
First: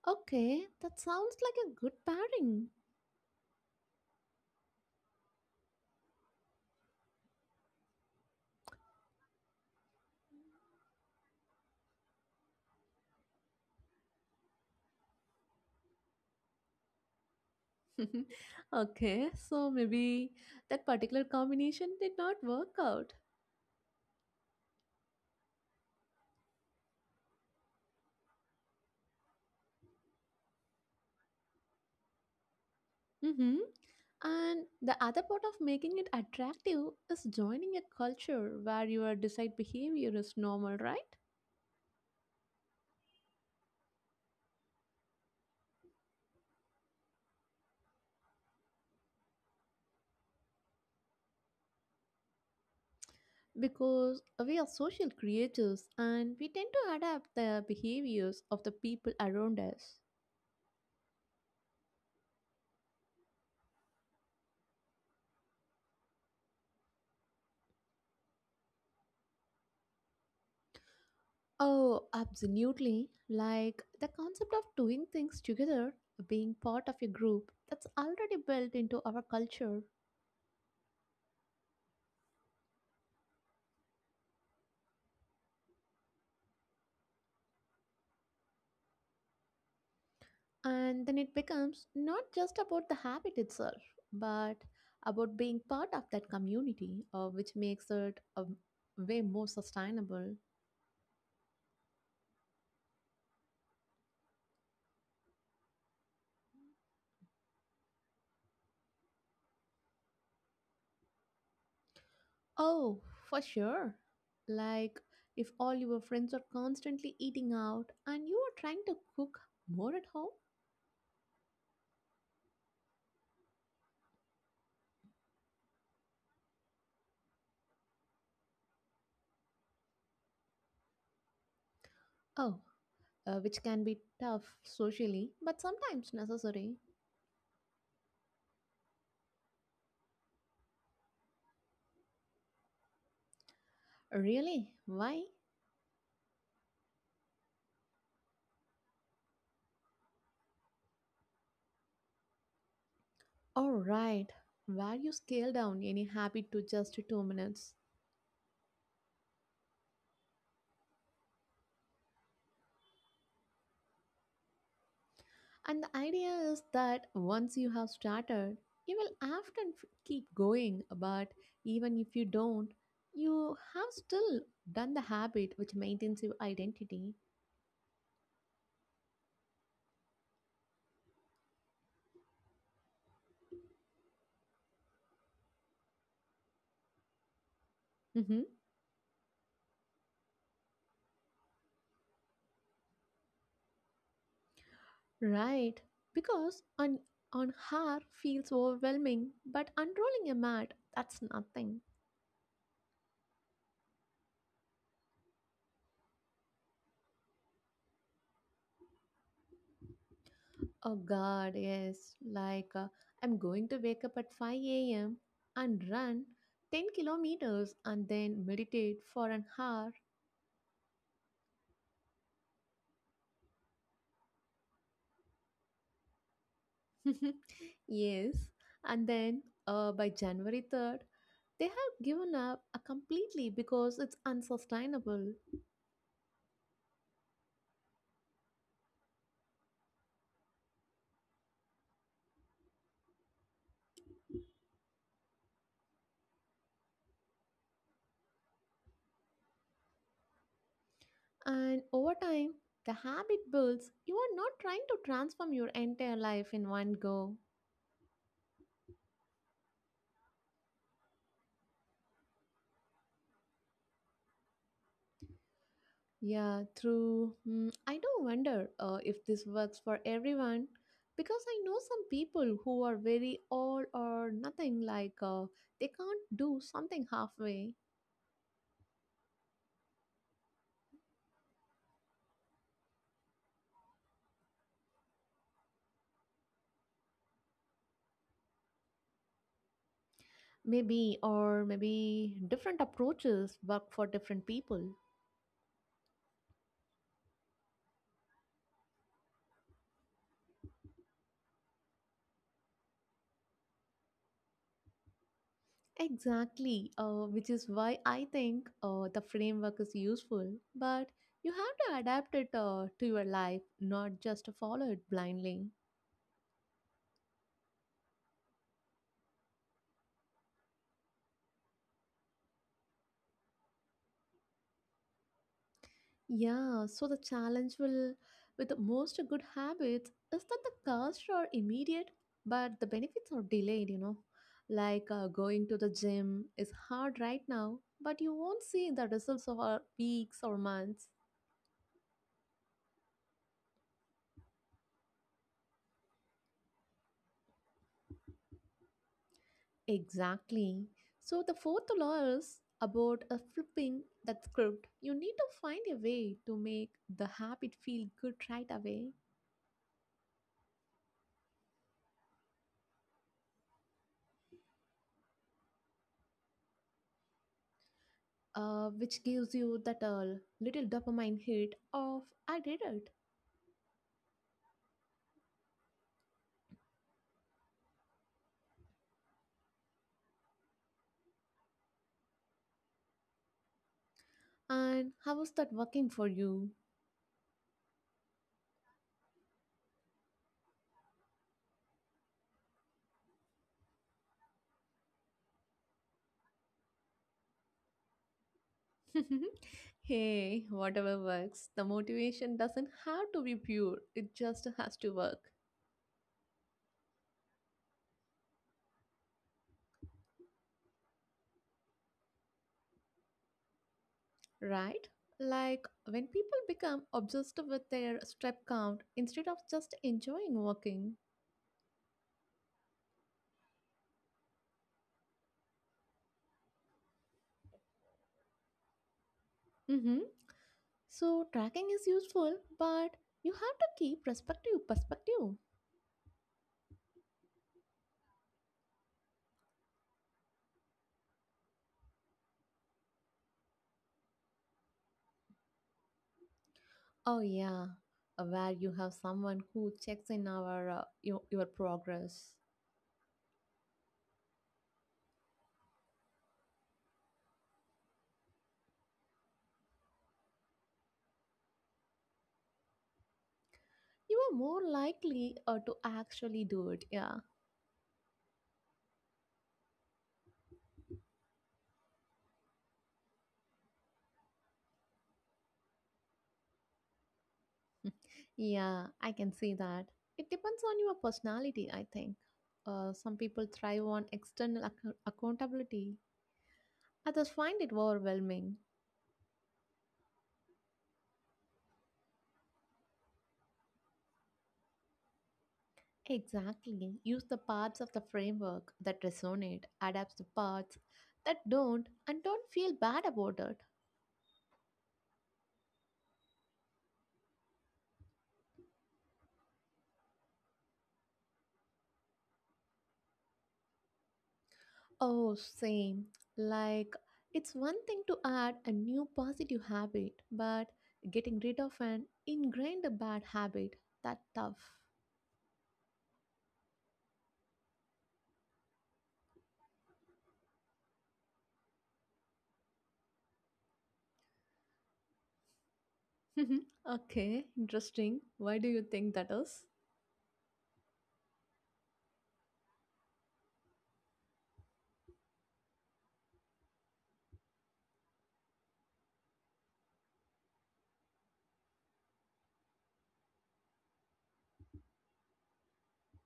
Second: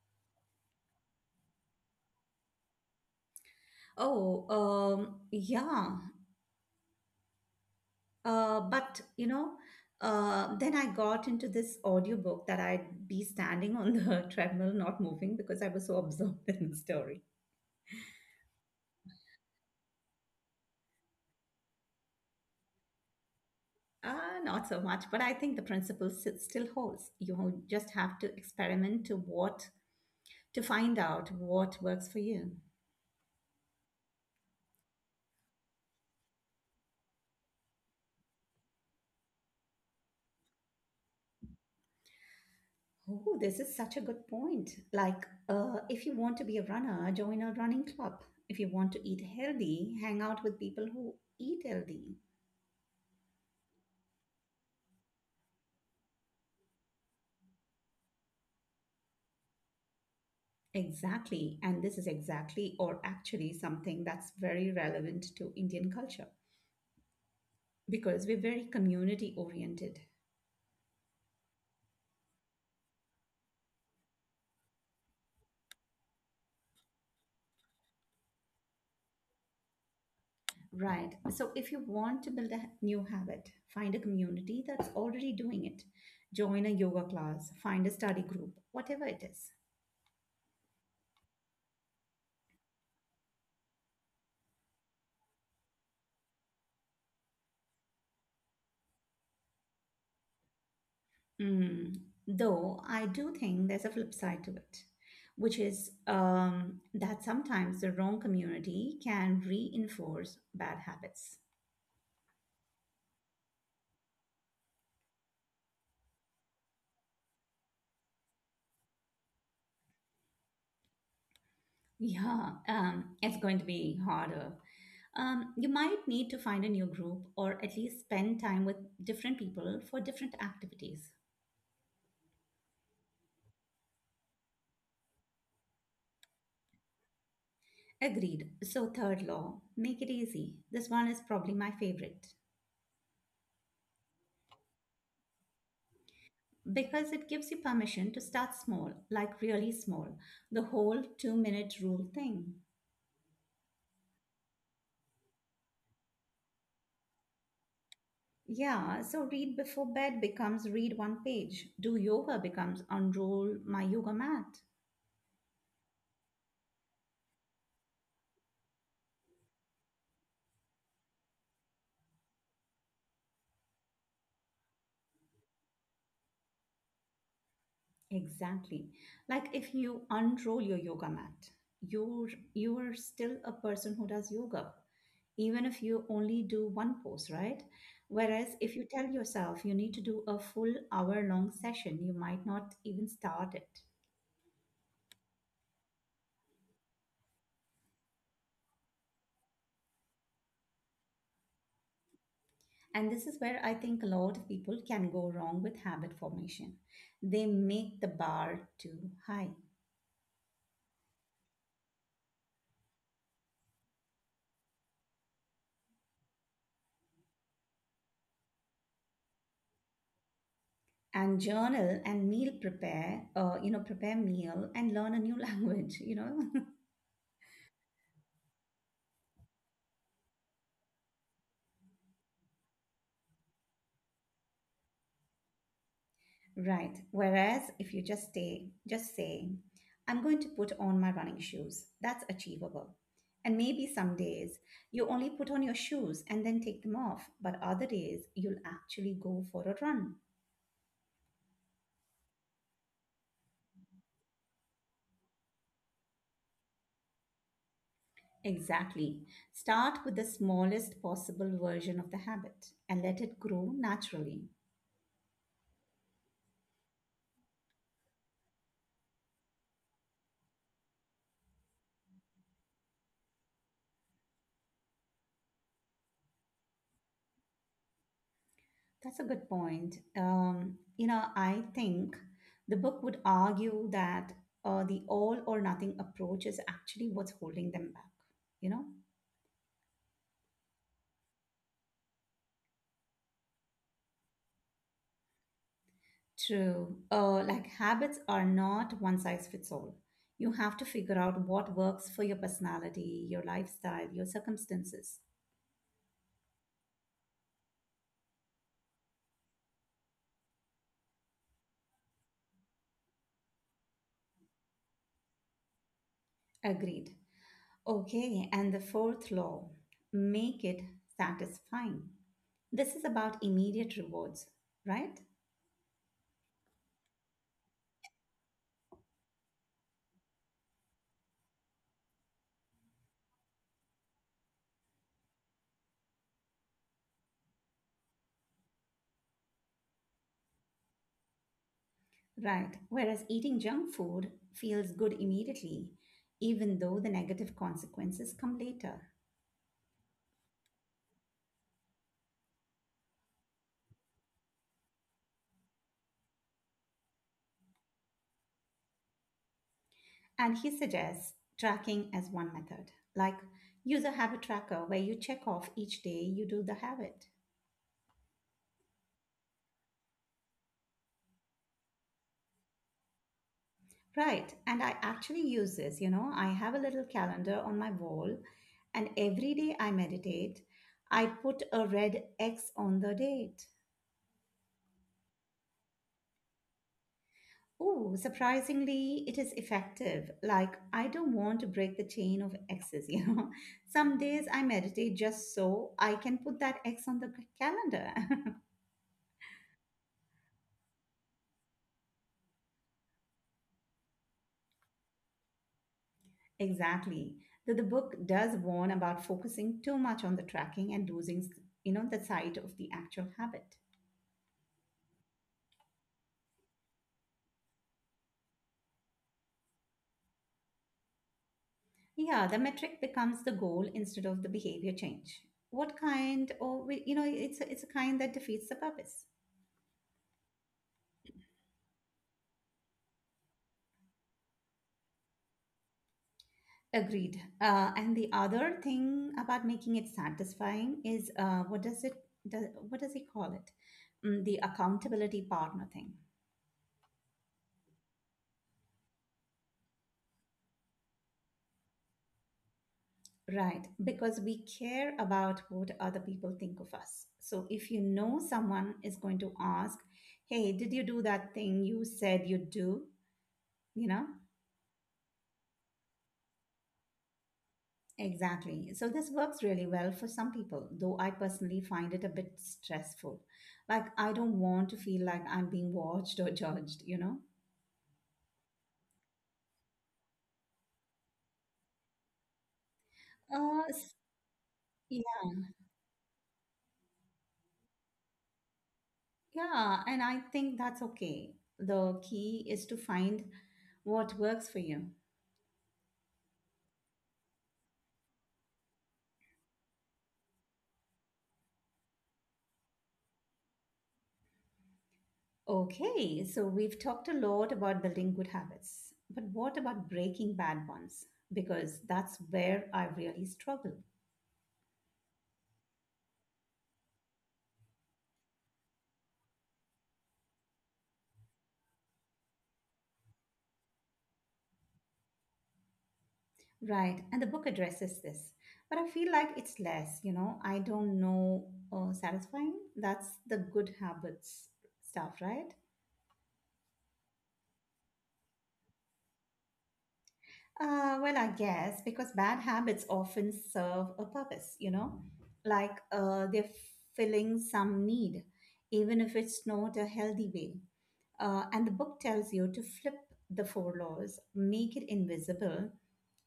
Speaker 2: Okay, that sounds like a good pairing.
Speaker 1: Oh, um, yeah, but you know, then I got into this audiobook that I'd be standing on the *laughs* treadmill, not moving, because I was so absorbed *laughs* in the story.
Speaker 2: *laughs* Okay, so maybe that particular combination did not work out.
Speaker 1: Not so much, but I think the principle still holds. You just have to experiment to find out what works for you.
Speaker 2: Mm-hmm. And the other part of making it attractive is joining a culture where your desired behavior is normal, right?
Speaker 1: Oh, this is such a good point. Like, if you want to be a runner, join a running club. If you want to eat healthy, hang out with people who eat healthy.
Speaker 2: Because we are social creatures and we tend to adapt the behaviors of the people around us.
Speaker 1: Exactly. And this is exactly, or actually, something that's very relevant to Indian culture because we're very community oriented.
Speaker 2: Oh, absolutely. Like the concept of doing things together, being part of a group, that's already built into our culture.
Speaker 1: Right. So if you want to build a new habit, find a community that's already doing it. Join a yoga class, find a study group, whatever it is.
Speaker 2: And then it becomes not just about the habit itself, but about being part of that community, which makes it a way more sustainable.
Speaker 1: Mm. Though I do think there's a flip side to it, which is that sometimes the wrong community can reinforce bad habits.
Speaker 2: Oh, for sure. Like if all your friends are constantly eating out and you are trying to cook more at home.
Speaker 1: Yeah, it's going to be harder. You might need to find a new group or at least spend time with different people for different activities.
Speaker 2: Oh, which can be tough socially, but sometimes necessary.
Speaker 1: Agreed. So, third law, make it easy. This one is probably my favorite
Speaker 2: Really? Why?
Speaker 1: because it gives you permission to start small, like really small, the whole 2 minute rule thing.
Speaker 2: All right. Where you scale down any habit to just 2 minutes.
Speaker 1: Yeah, so read before bed becomes read one page, do yoga becomes unroll my yoga mat.
Speaker 2: And the idea is that once you have started, you will often keep going, but even if you don't, you have still done the habit which maintains your identity.
Speaker 1: Exactly. Like if you unroll your yoga mat, you are still a person who does yoga, even if you only do one pose, right?
Speaker 2: Mhm.
Speaker 1: Whereas if you tell yourself you need to do a full hour long session, you might not even start it.
Speaker 2: Right. Because on her feels overwhelming, but unrolling a mat, that's nothing.
Speaker 1: And this is where I think a lot of people can go wrong with habit formation. They make the bar too high.
Speaker 2: Oh God, yes. Like I'm going to wake up at 5 a.m. and run 10 kilometers and then meditate for an hour.
Speaker 1: And journal and meal prepare, you know, prepare meal and learn a new *laughs* language, you know.
Speaker 2: *laughs* Yes. And then by January 3rd, they have given up completely because it's unsustainable.
Speaker 1: Right. Whereas if you just say, I'm going to put on my running shoes, that's achievable. And maybe some days you only put on your shoes and then take them off, but other days you'll actually go for a run.
Speaker 2: And over time, the habit builds. You are not trying to transform your entire life in one go.
Speaker 1: Exactly. Start with the smallest possible version of the habit and let it grow naturally.
Speaker 2: Yeah, true. Mm, I do wonder if this works for everyone because I know some people who are very all or nothing like they can't do something halfway.
Speaker 1: That's a good point. You know, I think the book would argue that the all or nothing approach is actually what's holding them back. You know,
Speaker 2: Maybe, or maybe different approaches work for different people.
Speaker 1: true. Like habits are not one size fits all. You have to figure out what works for your personality, your lifestyle, your circumstances.
Speaker 2: Exactly, which is why I think the framework is useful, but you have to adapt it to your life, not just follow it blindly.
Speaker 1: Agreed. Okay, and the fourth law, make it satisfying. This is about immediate rewards, right?
Speaker 2: Yeah, so the challenge will with the most good habits is that the costs are immediate, but the benefits are delayed, you know. Like going to the gym is hard right now, but you won't see the results for weeks or months.
Speaker 1: Right. Whereas eating junk food feels good immediately, even though the negative consequences come later.
Speaker 2: Exactly. So the fourth law is about a flipping that script. You need to find a way to make the habit feel good right away,
Speaker 1: And he suggests tracking as one method, like use a habit tracker where you check off each day you do the habit.
Speaker 2: which gives you that little dopamine hit of I did it.
Speaker 1: Right. And I actually use this, you know, I have a little calendar on my wall, and every day I meditate, I put a red X on the date.
Speaker 2: And how is that working for you?
Speaker 1: Oh, surprisingly, it is effective. Like, I don't want to break the chain of X's, you know. *laughs* Some days I meditate just so I can put that X on the calendar. *laughs*
Speaker 2: *laughs* Hey, whatever works. The motivation doesn't have to be pure, it just has to work,
Speaker 1: Exactly. Though the book does warn about focusing too much on the tracking and losing, you know, the sight of the actual habit.
Speaker 2: right? Like when people become obsessed with their step count instead of just enjoying walking.
Speaker 1: Yeah, the metric becomes the goal instead of the behavior change. What kind, or, we- You know, it's a kind that defeats the purpose.
Speaker 2: Mm-hmm. So tracking is useful, but you have to keep perspective.
Speaker 1: Agreed. And the other thing about making it satisfying is does, what does he call it? The accountability partner thing,
Speaker 2: Oh yeah, where you have someone who checks in our your progress,
Speaker 1: right? Because we care about what other people think of us. So if you know someone is going to ask, "Hey, did you do that thing you said you'd do?" You know
Speaker 2: you are more likely to actually do it. Yeah,
Speaker 1: exactly. So this works really well for some people, though I personally find it a bit stressful. Like I don't want to feel like I'm being watched or judged. You know.
Speaker 2: *laughs* yeah, I can see that. It depends on your personality, I think. Some people
Speaker 1: Uh,
Speaker 2: thrive
Speaker 1: s-
Speaker 2: on external
Speaker 1: yeah,
Speaker 2: accountability; others find it overwhelming.
Speaker 1: yeah, and I think that's okay. The key is to find what works for you.
Speaker 2: Exactly. Use the parts of the framework that resonate, adapts the parts that don't, and don't feel bad about it.
Speaker 1: Okay, so we've talked a lot about building good habits, but what about breaking bad ones? Because that's where I really struggle.
Speaker 2: Oh, same. Like, it's one thing to add a new positive habit, but getting rid of an ingrained bad habit, that tough.
Speaker 1: Right, and the book addresses this, but I feel like it's less, you know, I don't know, satisfying. That's the good habits stuff, right?
Speaker 2: *laughs* Okay, interesting. Why do you think that is?
Speaker 1: Well, I guess because bad habits often serve a purpose, you know, like they're filling some need, even if it's not a healthy way. And the book tells you to flip the four laws, make it invisible,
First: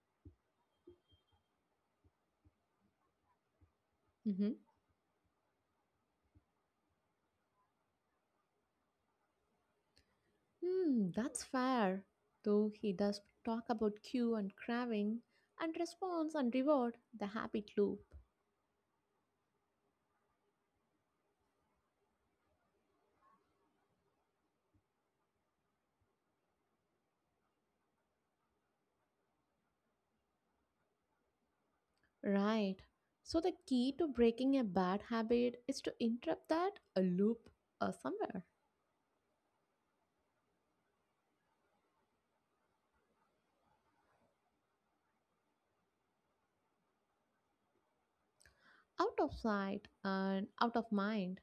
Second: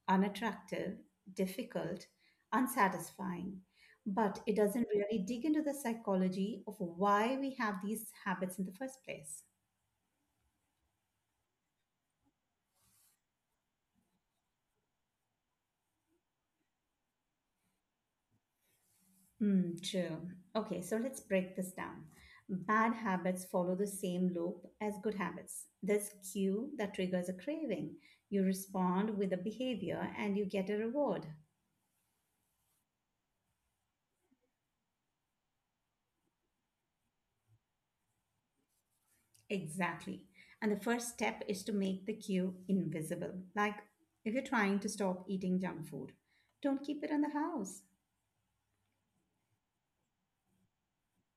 Speaker 1: unattractive, difficult, unsatisfying. But
Speaker 2: Mm-hmm.
Speaker 1: it doesn't really dig into the psychology of why we have these habits in the first place.
Speaker 2: Hmm, that's fair. Though he does talk about cue and craving and response and reward, the habit loop.
Speaker 1: Hmm. True. Okay, so let's break this down. Bad habits follow the same loop as good habits. There's cue that triggers a craving. You respond with a behavior and you get a reward.
Speaker 2: Right. So the key to breaking a bad habit is to interrupt that a loop somewhere
Speaker 1: Exactly. And the first step is to make the cue invisible. Like if you're trying to stop eating junk food, don't keep it in the house.
Speaker 2: out of sight and out of mind.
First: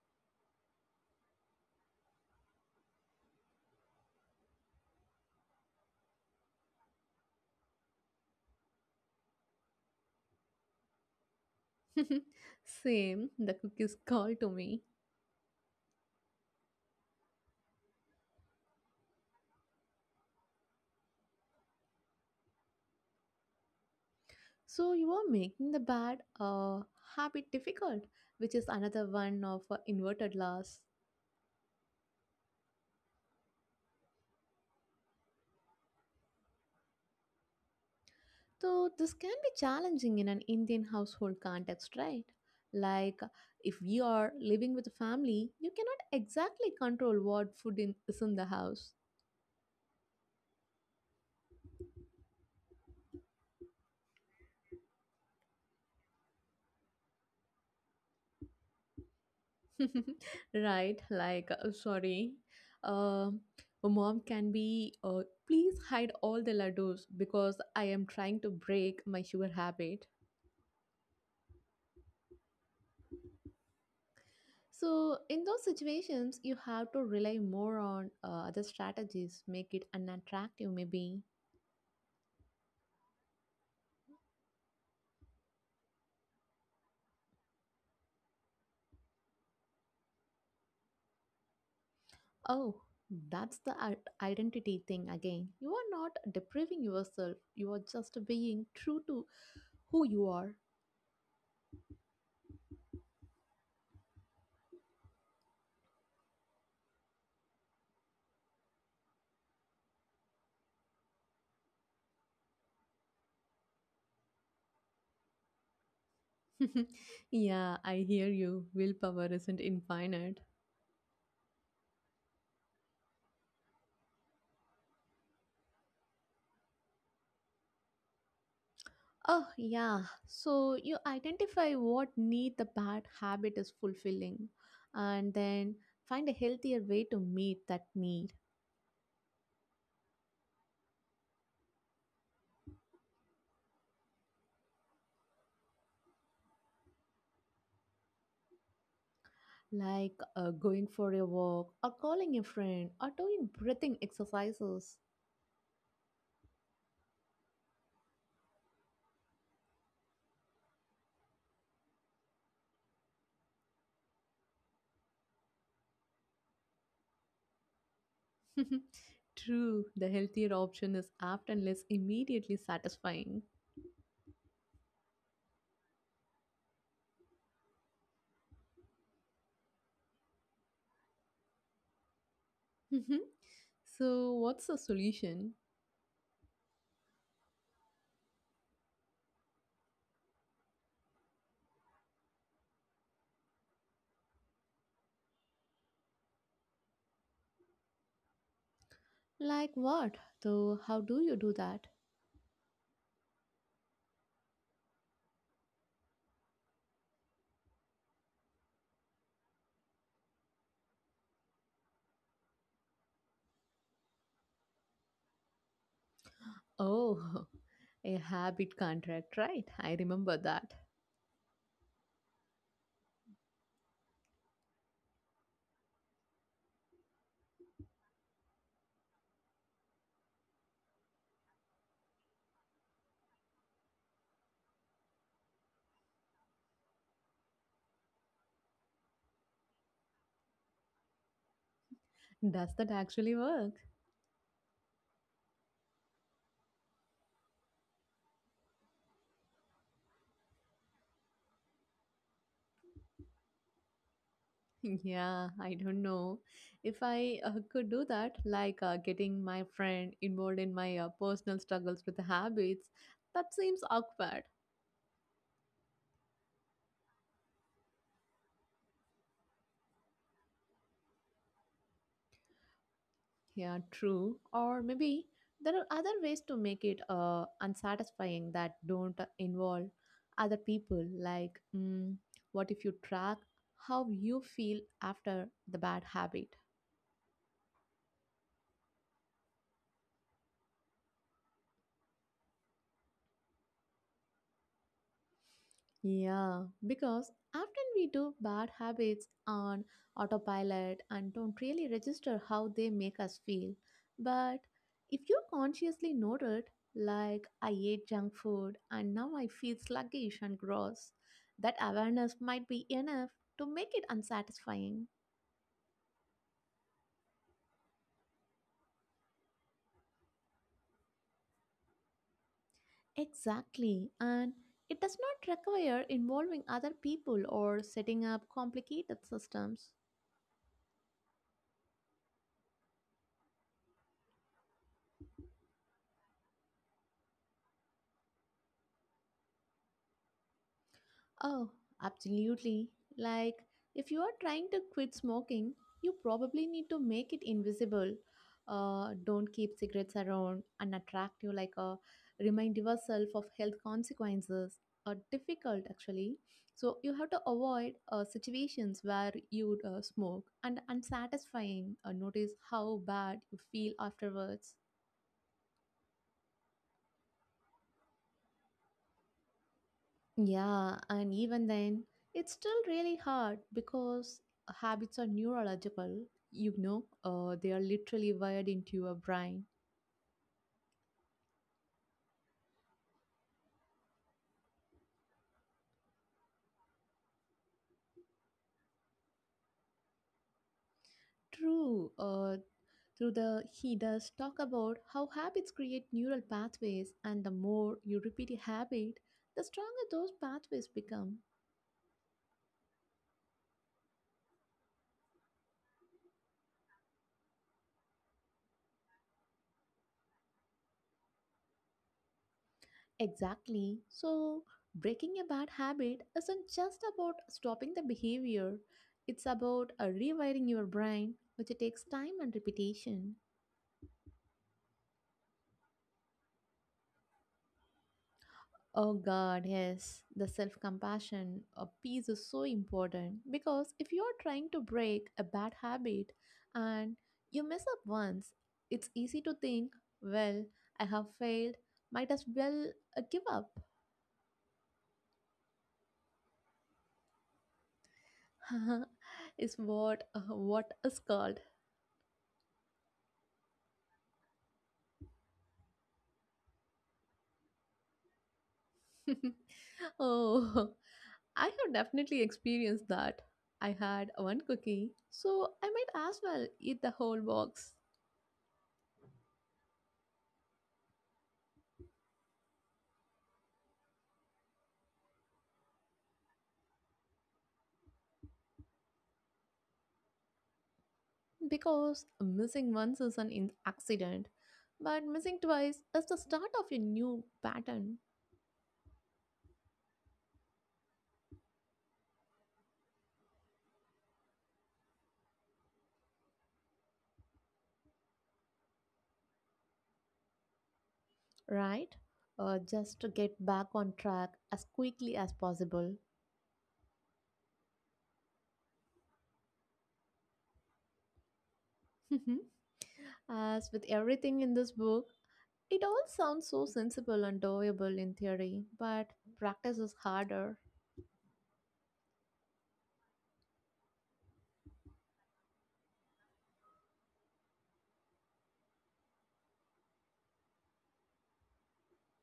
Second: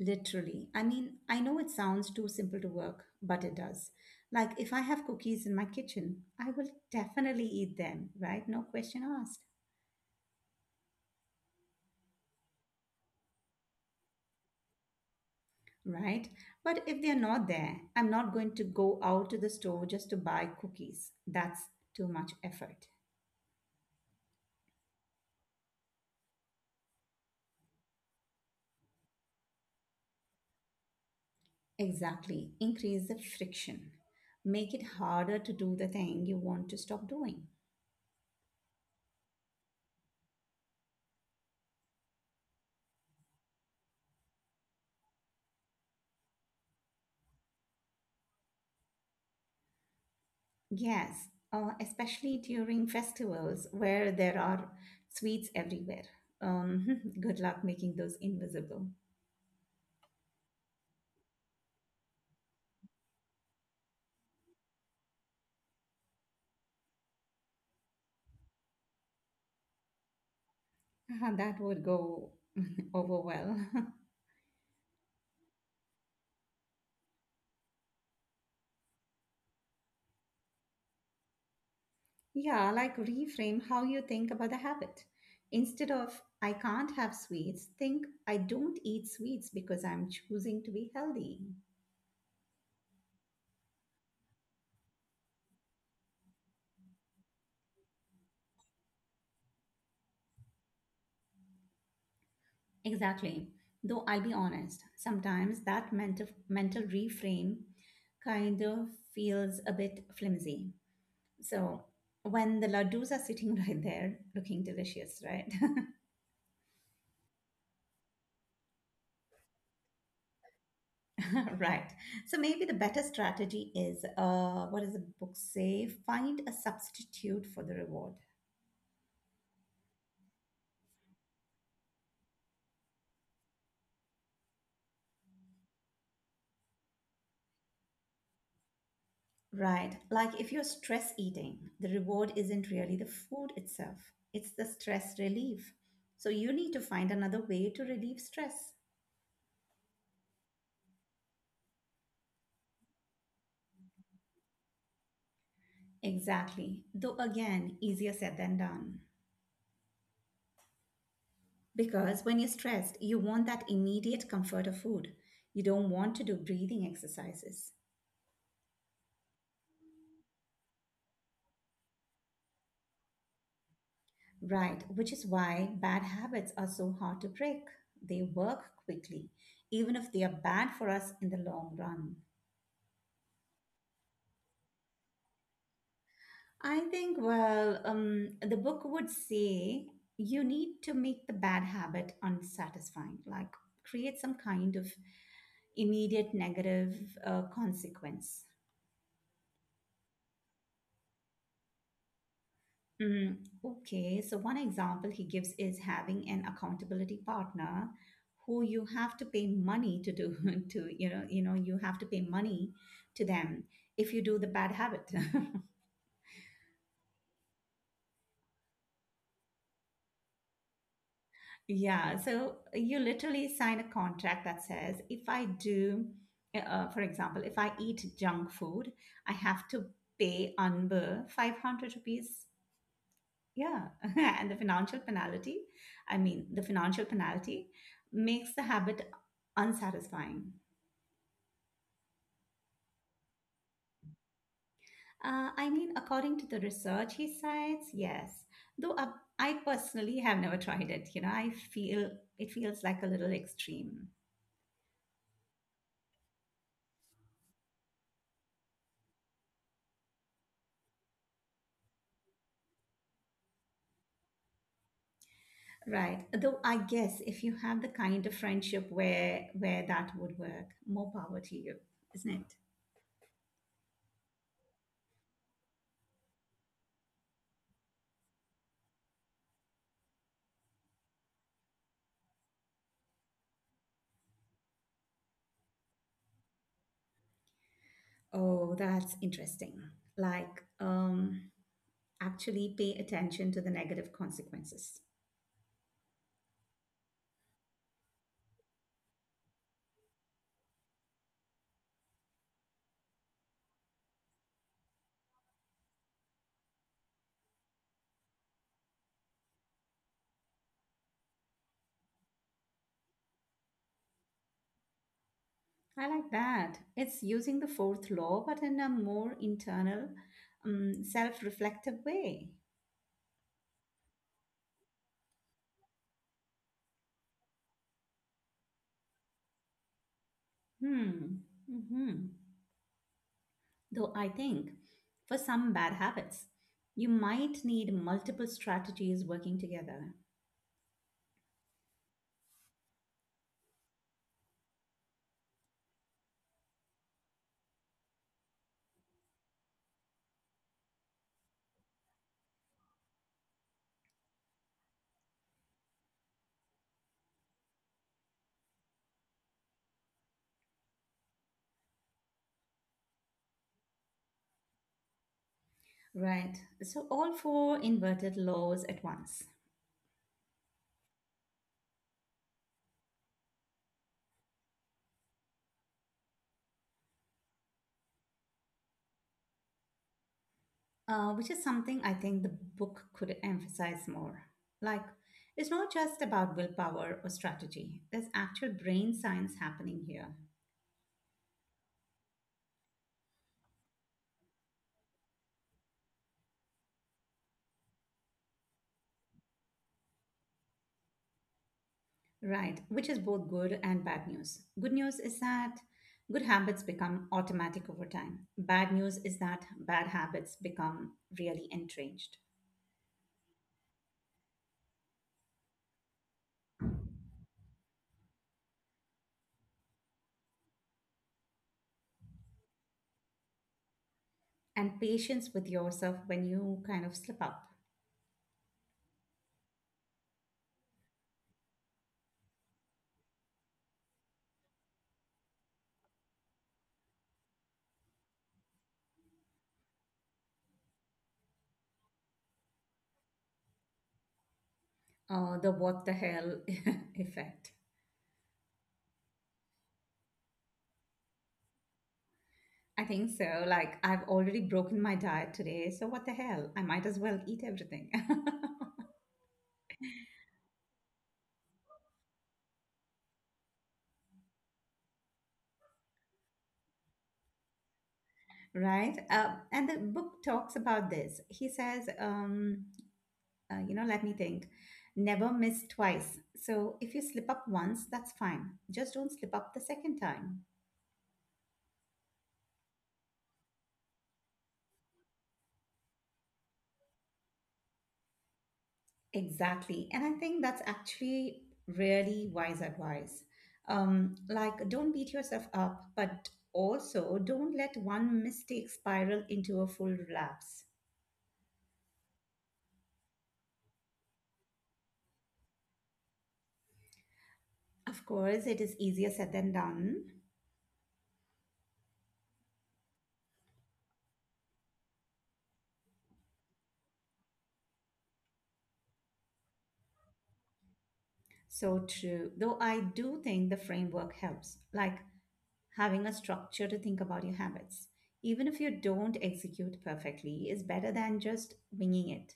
Speaker 1: Literally. I mean, I know it sounds too simple to work, but it does. Like, if I have cookies in my kitchen, I will definitely eat them, right? No question asked,
Speaker 2: *laughs* Same, the cookies *laughs* call to me.
Speaker 1: right? But if they're not there, I'm not going to go out to the store just to buy cookies. That's too much effort.
Speaker 2: So you are making the bad habit difficult, which is another one of inverted laws.
Speaker 1: Exactly. Increase the friction. Make it harder to do the thing you want to stop doing.
Speaker 2: So this can be challenging in an Indian household context, right? Like if you are living with a family, you cannot exactly control is in the house.
Speaker 1: Yes, especially during festivals where there are sweets everywhere. *laughs* Good luck making those invisible.
Speaker 2: *laughs* Right, like sorry, um mom can be, please hide all the laddus because I am trying to break my sugar habit.
Speaker 1: *laughs* That would go *laughs* over well. *laughs*
Speaker 2: So in those situations you have to rely more on other strategies, make it unattractive maybe.
Speaker 1: Yeah, like reframe how you think about the habit. Instead of I can't have sweets, think I don't eat sweets because I'm choosing to be healthy.
Speaker 2: Oh, that's the identity thing again. You are not depriving yourself, you are just being true to who you are.
Speaker 1: Exactly. Though I'll be honest, sometimes that mental reframe kind of feels a bit flimsy. So when the laddus are sitting *laughs* right there, looking delicious, right?
Speaker 2: *laughs* yeah I hear you willpower isn't infinite
Speaker 1: *laughs* Right. So maybe the better strategy is, what does the book say? Find a substitute for the reward.
Speaker 2: Oh, yeah. So you identify what need the bad habit is fulfilling and then find a healthier way to meet that need,
Speaker 1: Right. Like if you're stress eating, the reward isn't really the food itself, it's the stress relief. So you need to find another way to relieve stress.
Speaker 2: like going for a walk or calling a friend or doing breathing exercises.
Speaker 1: Exactly. Though again, easier said than done. Because when you're stressed, you want that immediate comfort of food. You don't want to do breathing exercises.
Speaker 2: *laughs* True, the healthier option is apt and less immediately satisfying. *laughs*
Speaker 1: Right, which is why bad habits are so hard to break. They work quickly, even if they are bad for us in the long run.
Speaker 2: Mhm. So, what's the solution?
Speaker 1: I think, the book would say you need to make the bad habit unsatisfying, like create some kind of immediate negative consequence.
Speaker 2: Like what? So, how do you do that?
Speaker 1: Mm, okay, so one example he gives is having an accountability partner who you have to pay money to do *laughs* to you know you have to pay money to them if you do the bad habit. *laughs*
Speaker 2: Oh, *laughs* a habit contract, right? I remember that.
Speaker 1: Yeah, so you literally sign a contract that says if I do, for example, if I eat junk food, I have to pay Anbu 500 rupees. Yeah, *laughs* and the financial penalty, I mean, the financial penalty makes the habit unsatisfying.
Speaker 2: Does that actually work?
Speaker 1: I mean, according to the research he cites, yes. Though I personally have never tried it. I feel it feels like a little extreme,
Speaker 2: *laughs* Yeah, I don't know. If I could do that, like getting my friend involved in my personal struggles with habits, that seems awkward.
Speaker 1: right? Though I guess if you have the kind of friendship where that would work, more power to you, isn't it?
Speaker 2: Yeah, true. Or maybe there are other ways to make it unsatisfying that don't involve other people. Like, what if you track how you feel after the bad habit?
Speaker 1: Oh, that's interesting. Like, actually pay attention to the negative consequences.
Speaker 2: Yeah, because often we do bad habits on autopilot and don't really register how they make us feel. But if you consciously note it, like I ate junk food and now I feel sluggish and gross, that awareness might be enough to make it unsatisfying.
Speaker 1: I like that. It's using the fourth law, but in a more internal, self-reflective way.
Speaker 2: Exactly, and it does not require involving other people or setting up complicated systems.
Speaker 1: Hmm. Hmm. Though I think for some bad habits, you might need multiple strategies working together.
Speaker 2: Oh, absolutely. Like, if you are trying to quit smoking, you probably need to make it invisible. Don't keep cigarettes around and attract you like a remind yourself of health consequences are difficult actually, so you have to avoid situations where you would smoke, and unsatisfying, notice how bad you feel afterwards.
Speaker 1: Right. So all four inverted laws at once,
Speaker 2: Yeah, and even then, it's still really hard because habits are neurological. You know, they are literally wired into your brain.
Speaker 1: which is something I think the book could emphasize more. Like, it's not just about willpower or strategy. There's actual brain science happening here.
Speaker 2: True. Through the He does talk about how habits create neural pathways, and the more you repeat a habit, the stronger those pathways become.
Speaker 1: Right, which is both good and bad news. Good news is that good habits become automatic over time. Bad news is that bad habits become really entrenched.
Speaker 2: Exactly. So, breaking a bad habit isn't just about stopping the behavior; it's about rewiring your brain, which takes time and repetition.
Speaker 1: And patience with yourself when you kind of slip up.
Speaker 2: Oh God, yes, the self compassion piece is so important because if you're trying to break a bad habit and you mess up once, it's easy to think, well, I have failed, might as well give up.
Speaker 1: The what the hell *laughs* effect.
Speaker 2: *laughs* Is what is called.
Speaker 1: I think so. Like, I've already broken my diet today, so what the hell? I might as well eat everything.
Speaker 2: *laughs* Oh, I have definitely experienced that. I had one cookie, so I might as well eat the whole box.
Speaker 1: *laughs* Right? And the book talks about this. He says, let me think. Never miss twice. So if you slip up once, that's fine. Just don't slip up the second time.
Speaker 2: Because missing once is an accident, but missing twice is the start of a new pattern,
Speaker 1: Exactly. And I think that's actually really wise advice. Like, don't beat yourself up, but also don't let one mistake spiral into a full relapse.
Speaker 2: right? Just to get back on track as quickly as possible.
Speaker 1: Of course, it is easier said than done.
Speaker 2: *laughs* As with everything in this book, it all sounds so sensible and doable in theory, but practice is harder.
Speaker 1: So true. Though I do think the framework helps. Like, having a structure to think about your habits, even if you don't execute perfectly, is better than just winging it.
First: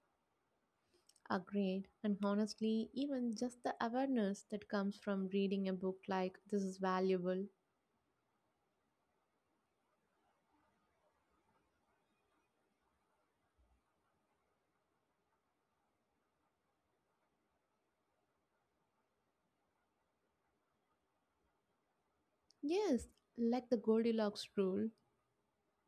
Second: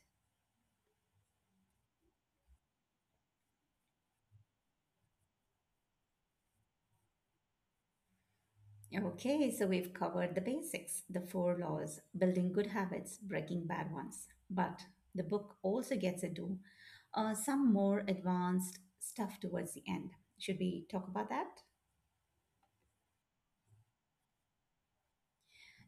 Speaker 2: Agreed. And honestly, even just the awareness that comes from reading a book like this is valuable.
Speaker 1: Okay, so we've covered the basics, the four laws, building good habits, breaking bad ones. But the book also gets into some more advanced stuff towards the end. Should we talk about that?
Speaker 2: Yes, like the Goldilocks rule.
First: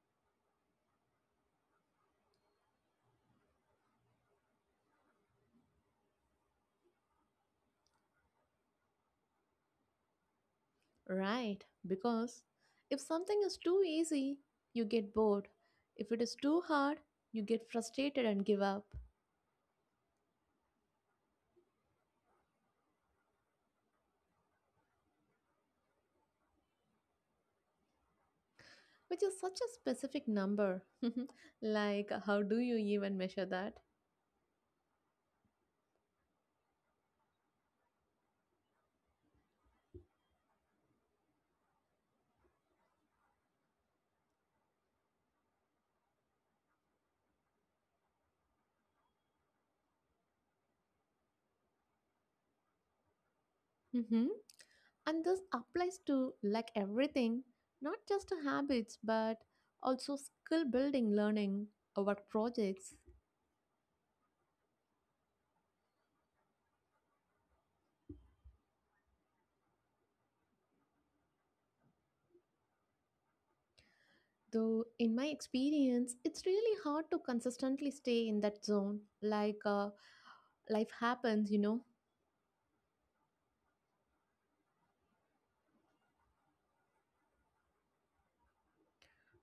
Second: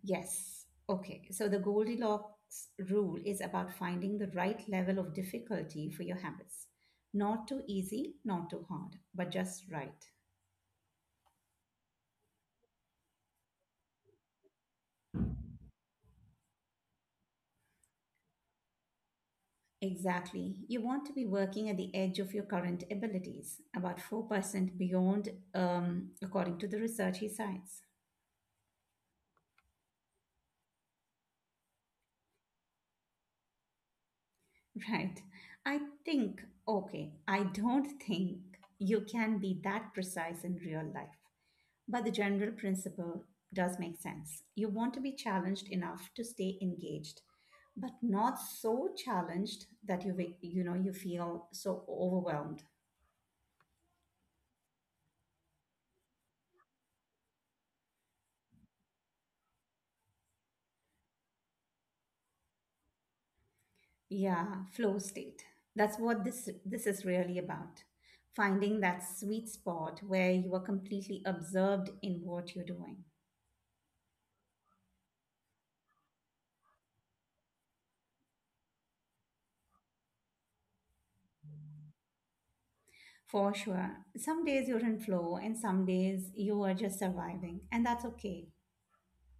Speaker 1: Yes. Okay. So the Goldilocks rule is about finding the right level of difficulty for your habits. Not too easy, not too hard, but just right.
Speaker 2: Right, because if something is too easy, you get bored. If it is too hard, you get frustrated and give up,
Speaker 1: Exactly. You want to be working at the edge of your current abilities, about 4% beyond, according to the research he cites.
Speaker 2: which is such a specific number. *laughs* Like, how do you even measure that?
Speaker 1: *laughs* Right. I think, okay, I don't *laughs* think you can be that precise in real life. But the general principle does make sense. You want to be challenged enough to stay engaged, but not so challenged that you wa- you know you feel so overwhelmed.
Speaker 2: Hmm. And this applies to like everything, not just to habits, but also skill building, learning, or work projects.
Speaker 1: Yeah, flow state. That's what this is really about. Finding that sweet spot where you are completely absorbed in what you're doing.
Speaker 2: Though, in my experience, it's really hard to consistently stay in that zone. Like, life happens, you know.
Speaker 1: For sure. Some days you're in flow and some days you are just surviving, and that's okay.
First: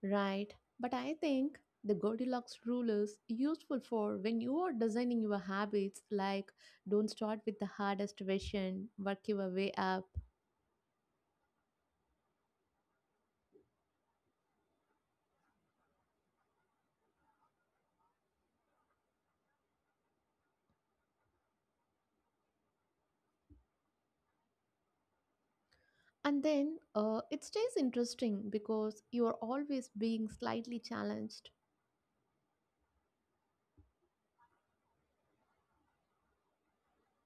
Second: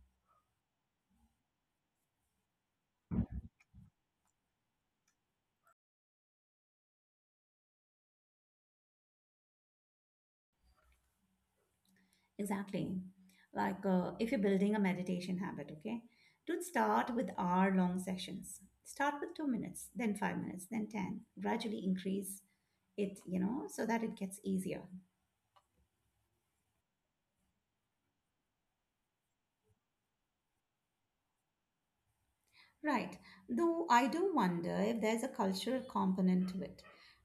Speaker 2: Right, but I think the Goldilocks rule is useful for when you are designing your habits, like don't start with the hardest version, work your way up.
Speaker 1: Exactly. Like if you're building a meditation habit, okay, don't start with hour long sessions. Start with 2 minutes, then 5 minutes, then 10. Gradually increase it, you know, so that it gets easier.
Speaker 2: And then it stays interesting because you are always being slightly challenged.
Speaker 1: Right. Though I do wonder if there's a cultural component to it.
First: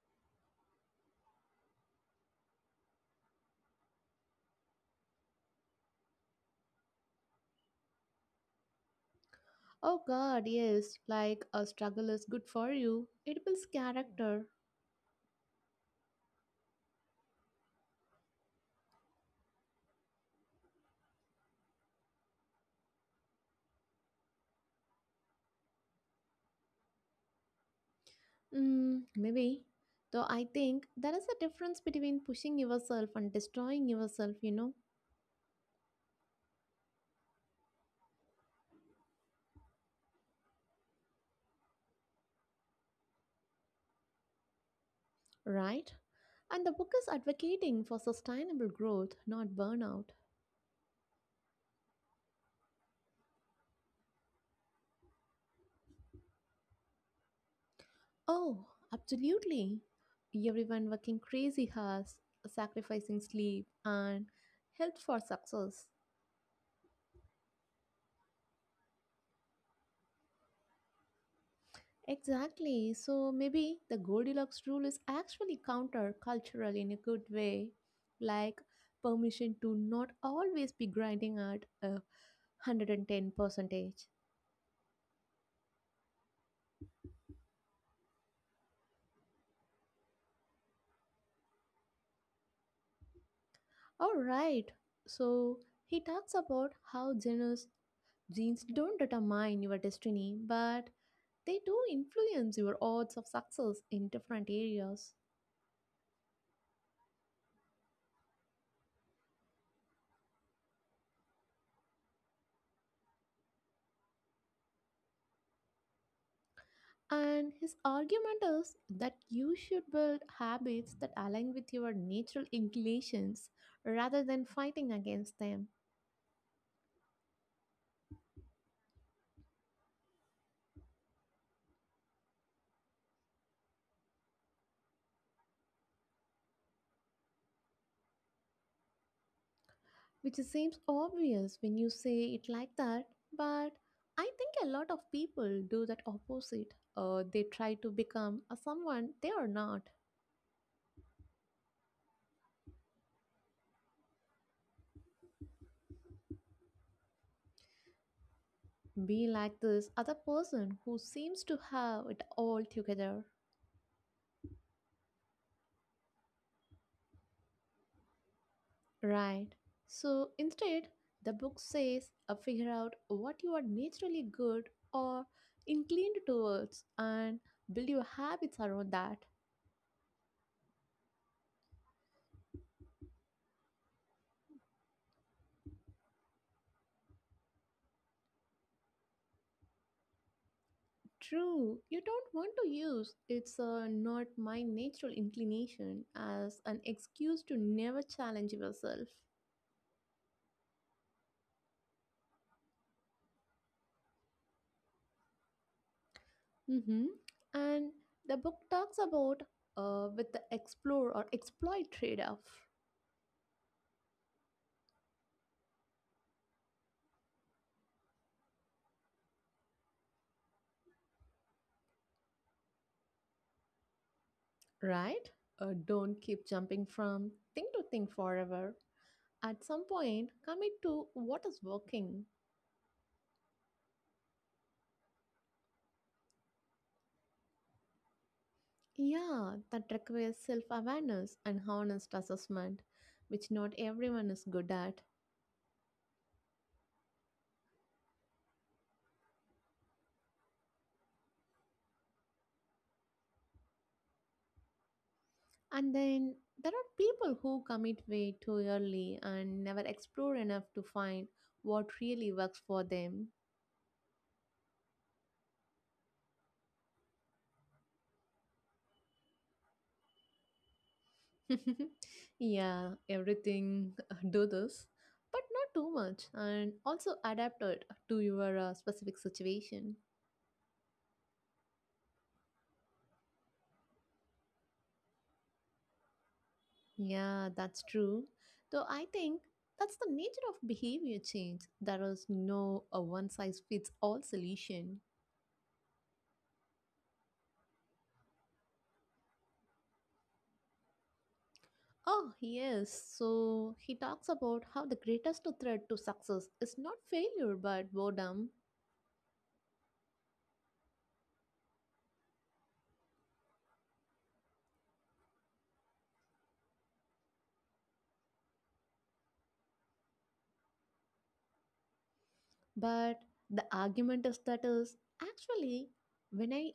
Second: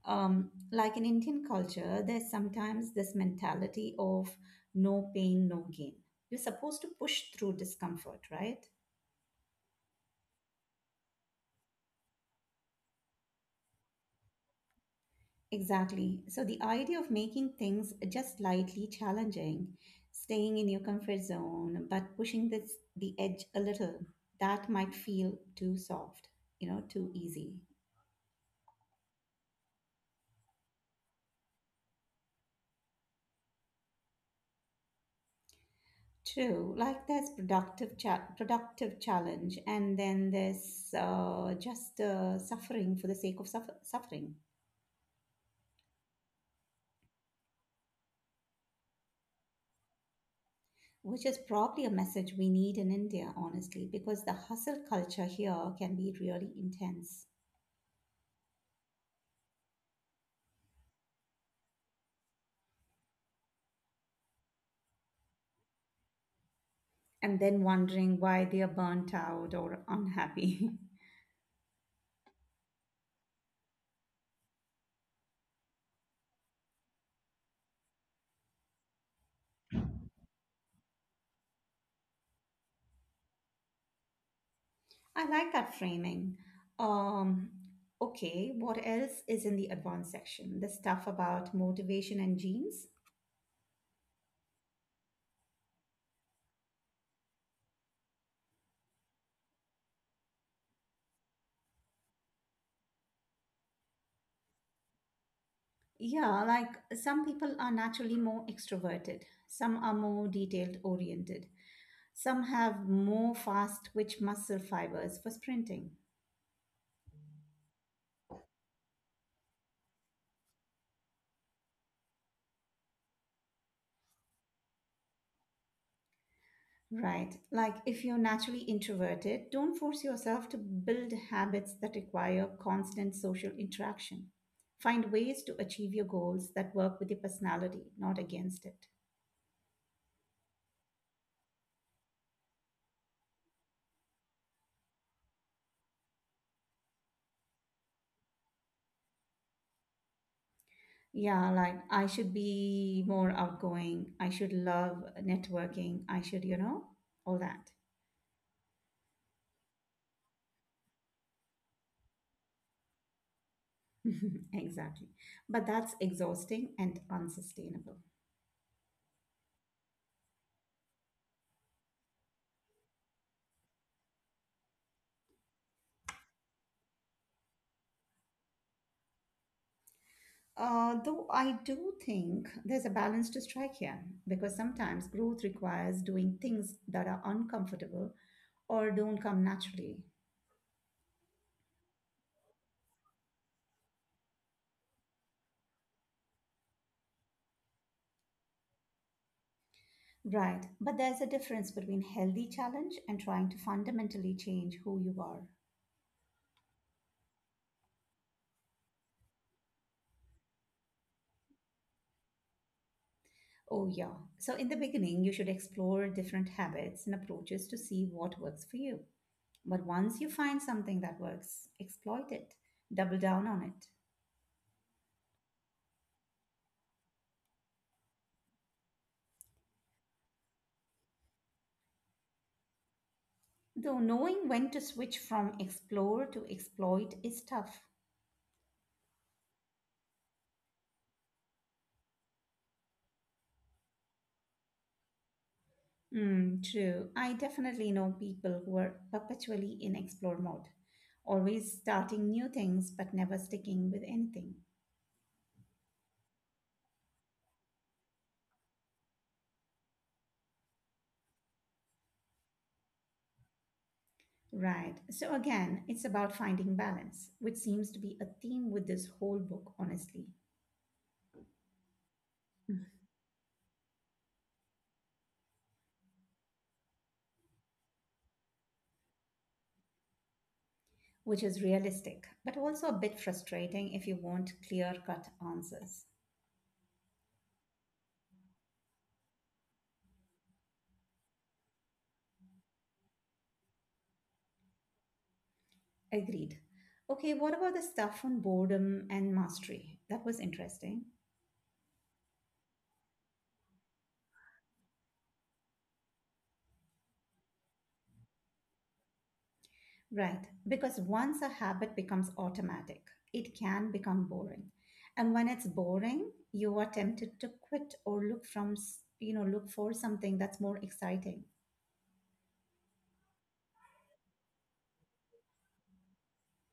Speaker 1: Like in Indian culture, there's sometimes this mentality of no pain, no gain. You're supposed to push through discomfort, right?
Speaker 2: Oh god, yes, like a struggle is good for you, it builds character.
Speaker 1: Exactly. So the idea of making things just slightly challenging, staying in your comfort zone, but pushing this the edge a little, that might feel too soft, you know, too easy.
Speaker 2: Mm, maybe. Though I think there is a difference between pushing yourself and destroying yourself, you know.
Speaker 1: True. Like there's productive challenge, and then there's just suffering for the sake of suffering,
Speaker 2: Right? And the book is advocating for sustainable growth, not burnout.
Speaker 1: which is probably a message we need in India, honestly, because the hustle culture here can be really intense.
Speaker 2: Oh, absolutely. Everyone working crazy hours, sacrificing sleep and health for success.
Speaker 1: And then wondering why they are burnt out or unhappy.
Speaker 2: Exactly. So maybe the Goldilocks rule is actually counter-cultural in a good way, like permission to not always be grinding at a 110 percentage.
Speaker 1: *laughs* I like that framing. Um, okay, what else is in the advanced section? The stuff about motivation and genes?
Speaker 2: All right. So he talks about how generous Genes don't determine your destiny, but they do influence your odds of success in different areas.
Speaker 1: Yeah, like some people are naturally more extroverted, some are more detailed oriented, some have more fast twitch muscle fibers for sprinting.
Speaker 2: And his argument is that you should build habits that align with your natural inclinations rather than fighting against them,
Speaker 1: Right. Like if you're naturally introverted, don't force yourself to build habits that require constant social interaction. Find ways to achieve your goals that work with your personality, not against it.
Speaker 2: which seems obvious when you say it like that, but I think a lot of people do that opposite. They try to become a someone they are not.
Speaker 1: Yeah, like I should be more outgoing. I should love networking. I should, you know, all that.
Speaker 2: Be like this other person who seems to have it all together.
Speaker 1: *laughs* Exactly. But that's exhausting and unsustainable.
Speaker 2: Right. So instead, the book says figure out what you are naturally good or inclined towards and build your habits around that.
Speaker 1: Though I do think there's a balance to strike here because sometimes growth requires doing things that are uncomfortable or don't come naturally.
Speaker 2: True, you don't want to use it's not my natural inclination as an excuse to never challenge yourself.
Speaker 1: Right, but there's a difference between healthy challenge and trying to fundamentally change who you are.
Speaker 2: hmm And the book talks about with the explore or exploit trade off.
Speaker 1: Oh, yeah. So, in the beginning, you should explore different habits and approaches to see what works for you. But once you find something that works, exploit it, double down on it.
Speaker 2: Right? Don't keep jumping from thing to thing forever. At some point, commit to what is working.
Speaker 1: Though knowing when to switch from explore to exploit is tough.
Speaker 2: Yeah, that requires self awareness and honest assessment, which not everyone is good at.
Speaker 1: Mm, true. I definitely know people who are perpetually in explore mode, always starting new things but never sticking with anything.
Speaker 2: And then there are people who commit way too early and never explore enough to find what really works for them.
Speaker 1: Right. So again, it's about finding balance, which seems to be a theme with this whole book, honestly,
Speaker 2: *laughs* Yeah, everything, *laughs* do this, but not too much, and also adapt it to your specific situation.
Speaker 1: which is realistic, but also a bit frustrating if you want clear-cut answers.
Speaker 2: Yeah, that's true. Though I think that's the nature of behavior change. There is no a one size fits all solution.
Speaker 1: Agreed. Okay, what about the stuff on boredom and mastery? That was interesting.
Speaker 2: Oh, yes. So he talks about how the greatest threat to success is not failure but boredom.
Speaker 1: Right, because once a habit becomes automatic, it can become boring. And when it's boring, you are tempted to quit or look from, s- you know, look for something that's more exciting.
Speaker 2: But the argument is that is actually when I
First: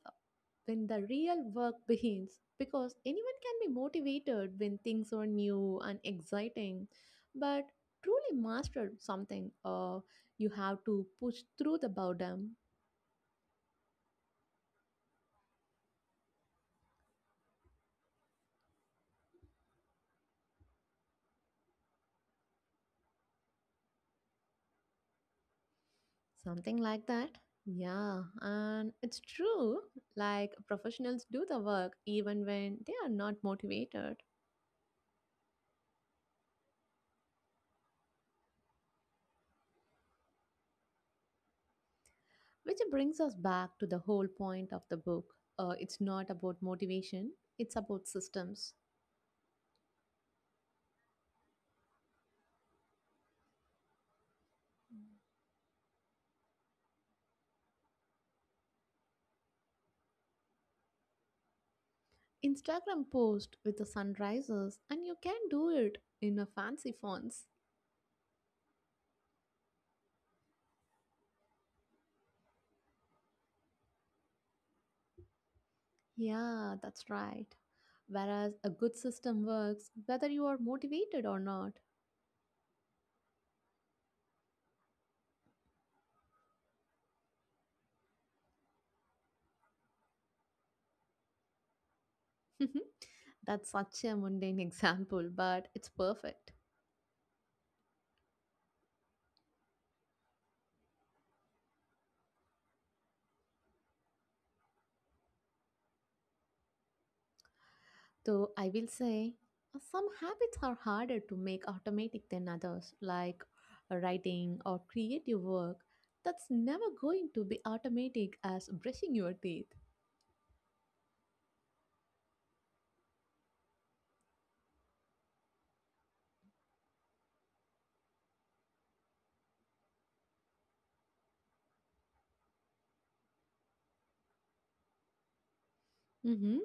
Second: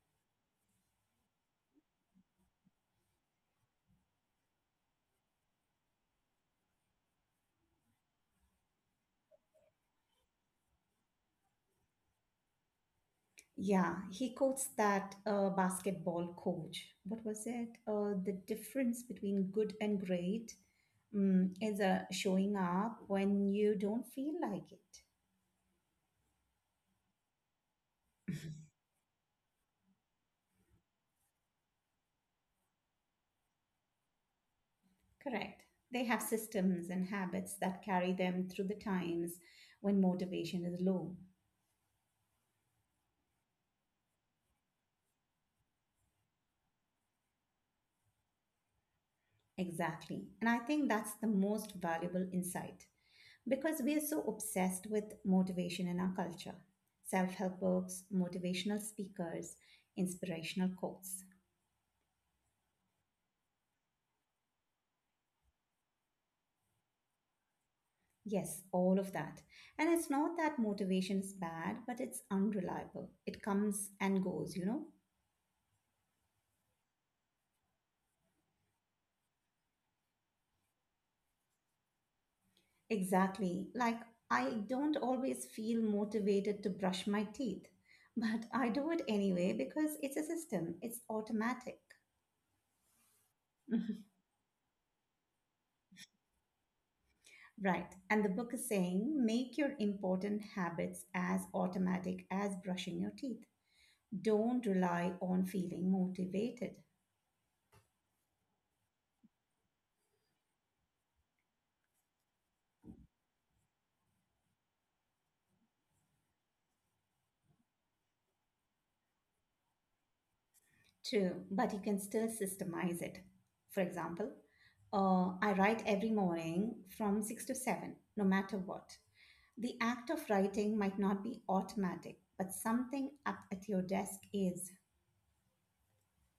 Speaker 2: when the real work begins, because anyone can be motivated when things are new and exciting, but truly master something, you have to push through the boredom.
Speaker 1: Yeah, he quotes that basketball coach. What was it? The difference between good and great is showing up when you don't feel like it.
Speaker 2: Something like that, yeah, and it's true, like professionals do the work even when they are not motivated,
Speaker 1: Correct. They have systems and habits that carry them through the times when motivation is low.
Speaker 2: which brings us back to the whole point of the book. It's not about motivation, it's about systems.
Speaker 1: Exactly. And I think that's the most valuable insight because we are so obsessed with motivation in our culture, self help books, motivational speakers, inspirational quotes.
Speaker 2: Instagram post with the sunrises, and you can do it in a fancy fonts.
Speaker 1: Yes, all of that. And it's not that motivation is bad, but it's unreliable. It comes and goes, you know?
Speaker 2: Yeah, that's right. Whereas a good system works whether you are motivated or not.
Speaker 1: Exactly. Like, I don't always feel motivated to brush my teeth, *laughs* but I do it anyway because it's a system, it's automatic. *laughs*
Speaker 2: *laughs* That's such a mundane *laughs* example, but it's perfect.
Speaker 1: Right. And the book is saying make your important habits as automatic as brushing your teeth. Don't rely on feeling motivated
Speaker 2: Though I will say, some habits are harder to make automatic than others, like writing or creative work. That's never going to be automatic as brushing your teeth.
Speaker 1: to, but you can still systemize it. For example, I write every morning from 6 to 7, no matter what. The act of writing might not be automatic, but something up at your desk is.
Speaker 2: Mm-hmm.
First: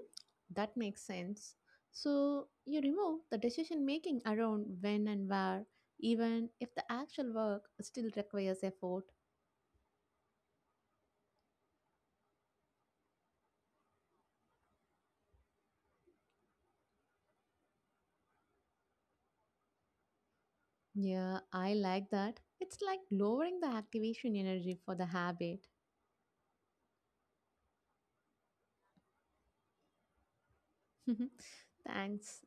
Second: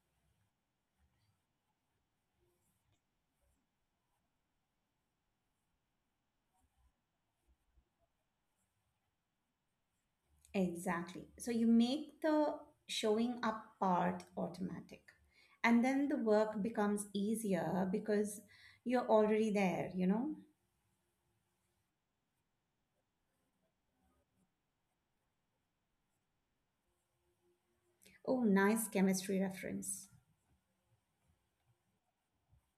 Speaker 2: That makes sense. So you remove the decision making around when and where, even if the actual work still requires effort.
Speaker 1: Exactly. So you make the showing up part automatic. And then the work becomes easier because you're already there, you know?
Speaker 2: Yeah, I like that. It's like lowering the activation energy for the habit.
Speaker 1: Oh, nice chemistry reference.
Speaker 2: *laughs* Thanks.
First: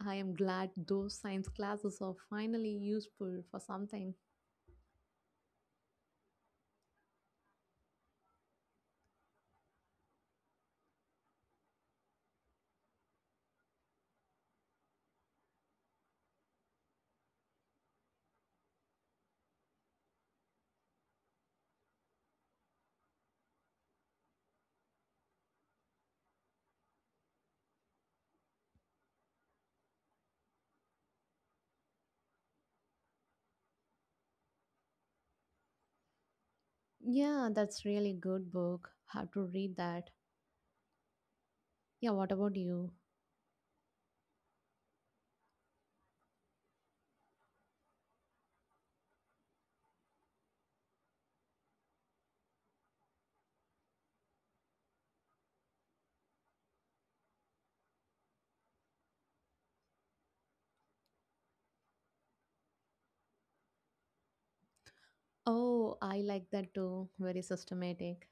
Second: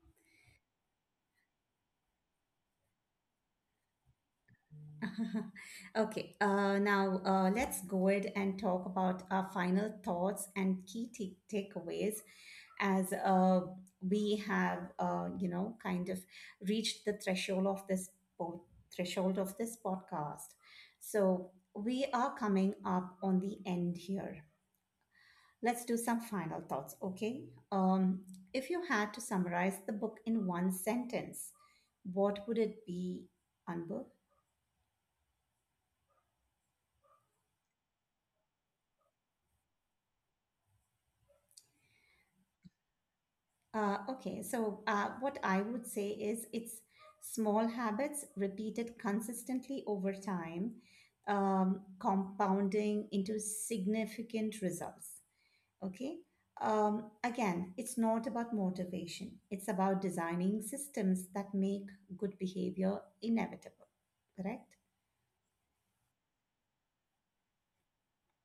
Speaker 2: I am glad those science classes are finally useful for something.
Speaker 1: *laughs* Okay, now let's go ahead and talk about our final thoughts and key takeaways as we have, kind of reached the threshold of this po- threshold of this podcast. So we are coming up on the end here. Let's do some final thoughts, okay? Um, if you had to summarize the book in one sentence, what would it be, Anbu?
Speaker 2: Yeah, that's really good book. Have to read that. Yeah, what about you?
Speaker 1: Okay, so what I would say is it's small habits repeated consistently over time, compounding into significant results. Okay, again, it's not about motivation, it's about designing systems that make good behavior inevitable, correct?
Speaker 2: Oh, I like that too. Very systematic.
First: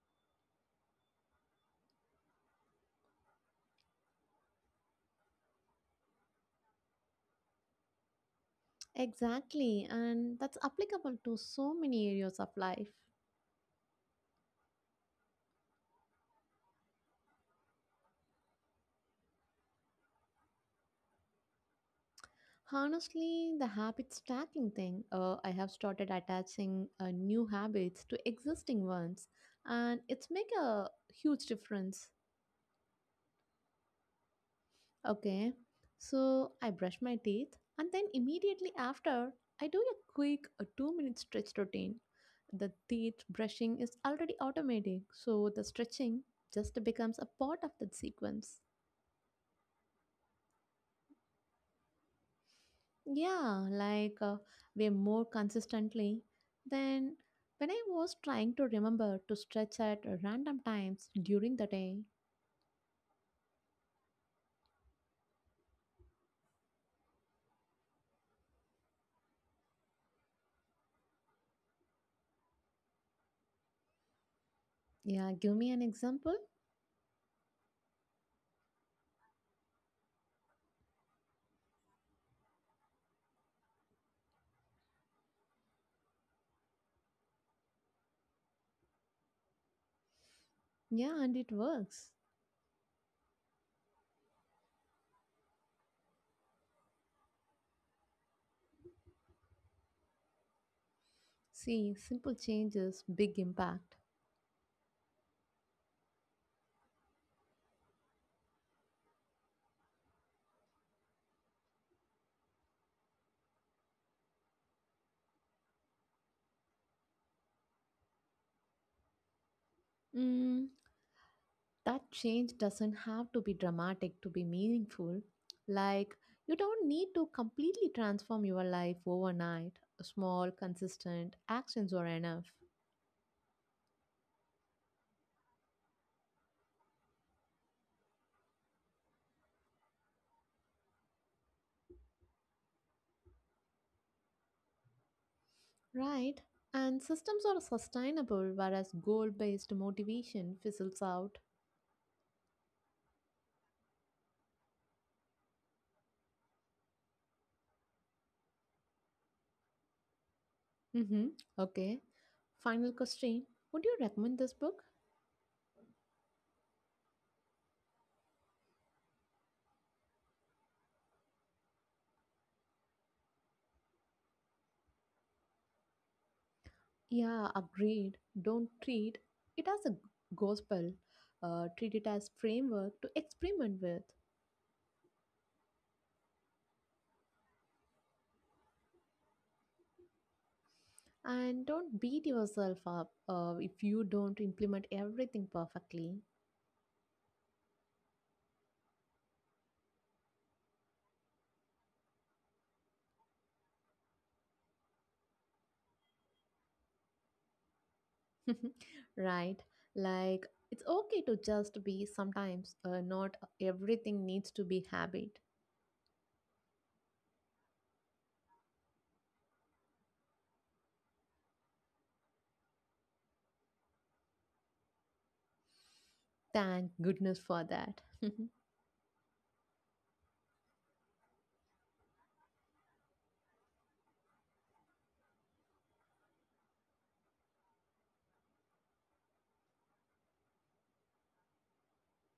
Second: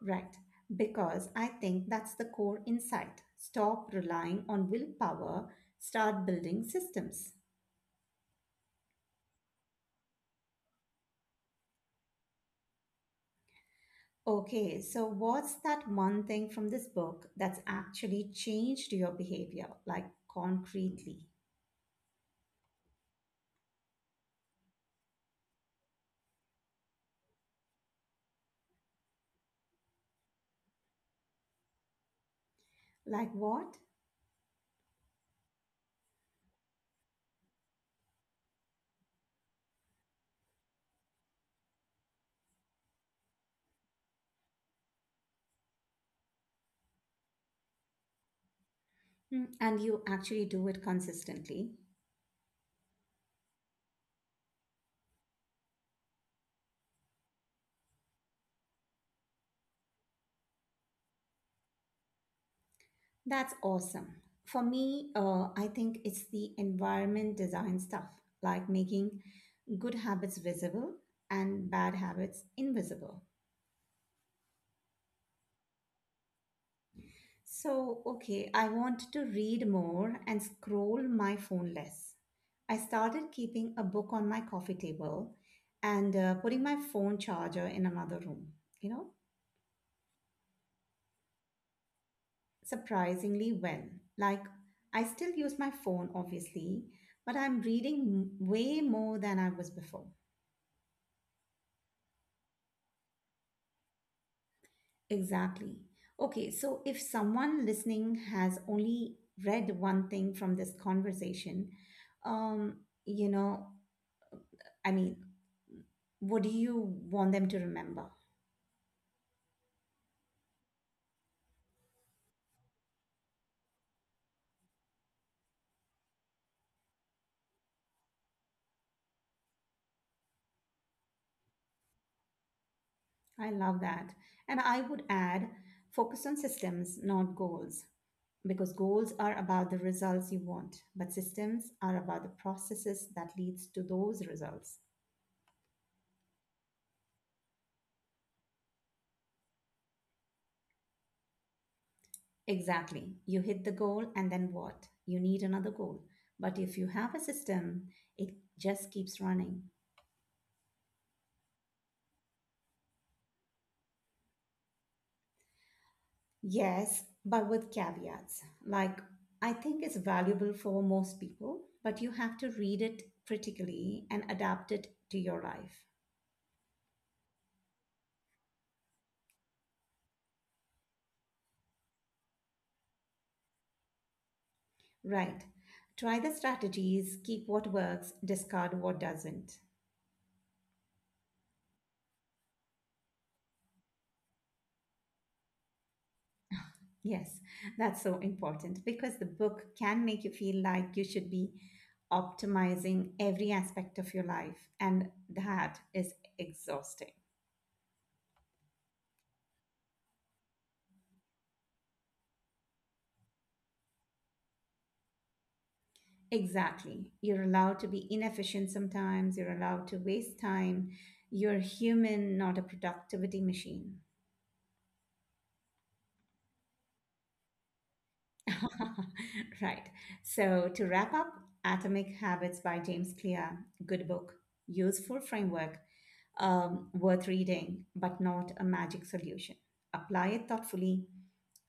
Speaker 1: Right, because I think that's the core insight. Stop relying on willpower, start building systems.
Speaker 2: Exactly. And that's applicable to so many areas of life.
Speaker 1: Okay, so what's that one thing from this book that's actually changed your behavior, like concretely?
Speaker 2: Honestly, the habit stacking thing, I have started attaching new habits to existing ones, and it's make a huge difference.
Speaker 1: Like what?
Speaker 2: Okay, so I brush my teeth and then immediately after, I do a quick a 2 minute stretch routine. The teeth brushing is already automatic, so the stretching just becomes a part of that sequence.
Speaker 1: Hmm, and you actually do it consistently.
Speaker 2: Yeah, like, we're more consistently than when I was trying to remember to stretch at random times during the day.
Speaker 1: That's awesome. For me, I think it's the environment design stuff, like making good habits visible and bad habits invisible.
Speaker 2: Yeah, give me an example.
Speaker 1: So, okay, I want to read more and scroll my phone less. I started keeping a book on my coffee table and putting my phone charger in another room. You know,
Speaker 2: Yeah, and it works.
Speaker 1: surprisingly well. Like, I still use my phone, obviously, but I'm reading way more than I was before.
Speaker 2: See, simple changes, big impact.
Speaker 1: Exactly. Okay, so if someone listening has only read one thing from this conversation, um, you know, I mean, what do you want them to remember?
Speaker 2: Mm, that change doesn't have to be dramatic to be meaningful. Like, you don't need to completely transform your life overnight. Small, consistent actions are enough.
Speaker 1: I love that. And I would add focus on systems, not goals, because goals are about the results you want, but systems are about the processes that leads to those results.
Speaker 2: Right? And systems are sustainable, whereas goal based motivation fizzles out.
Speaker 1: Exactly. You hit the goal and then what? You need another goal. But if you have a system, it just keeps running.
Speaker 2: Mm-hmm. Okay. Final question. Would you recommend this book?
Speaker 1: Yes, but with caveats. Like, I think it's valuable for most people, but you have to read it critically and adapt it to your life.
Speaker 2: Yeah, agreed. Don't treat it as a gospel. Treat it as framework to experiment with.
Speaker 1: Right. Try the strategies, keep what works, discard what doesn't.
Speaker 2: And don't beat yourself up if you don't implement everything perfectly.
Speaker 1: Yes, that's so important because the book can make you feel like you should be optimizing every aspect of your life, and that is exhausting.
Speaker 2: *laughs* Right? Like, it's okay to just be sometimes, not everything needs to be habit.
Speaker 1: Exactly. You're allowed to be inefficient sometimes, you're allowed to waste time. You're human, not a productivity machine.
Speaker 2: Thank goodness for that. *laughs*
Speaker 1: *laughs* Right. So to wrap up, Atomic Habits by James Clear, good book, useful framework, worth reading, but not a magic solution. Apply it thoughtfully,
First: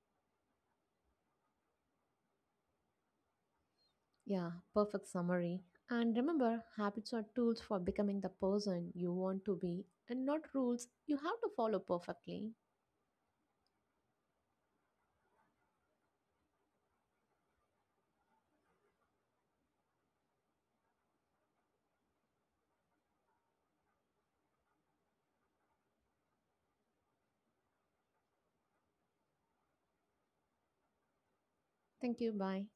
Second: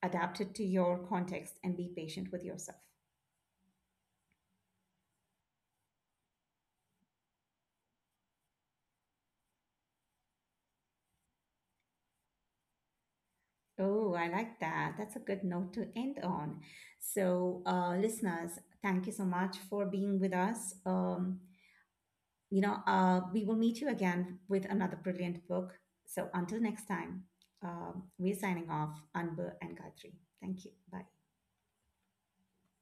Speaker 1: adapt it to your context, and be patient with yourself.
Speaker 2: Yeah, perfect summary. And remember, habits are tools for becoming the person you want to be and not rules you have to follow perfectly.
Speaker 1: Oh, I like that. That's a good note to end on. So, listeners, thank you so much for being with us. We will meet you again with another brilliant book. So, until next time, we're signing off, Anbu and Gayatri. Thank you. Bye.
Speaker 2: Thank you. Bye.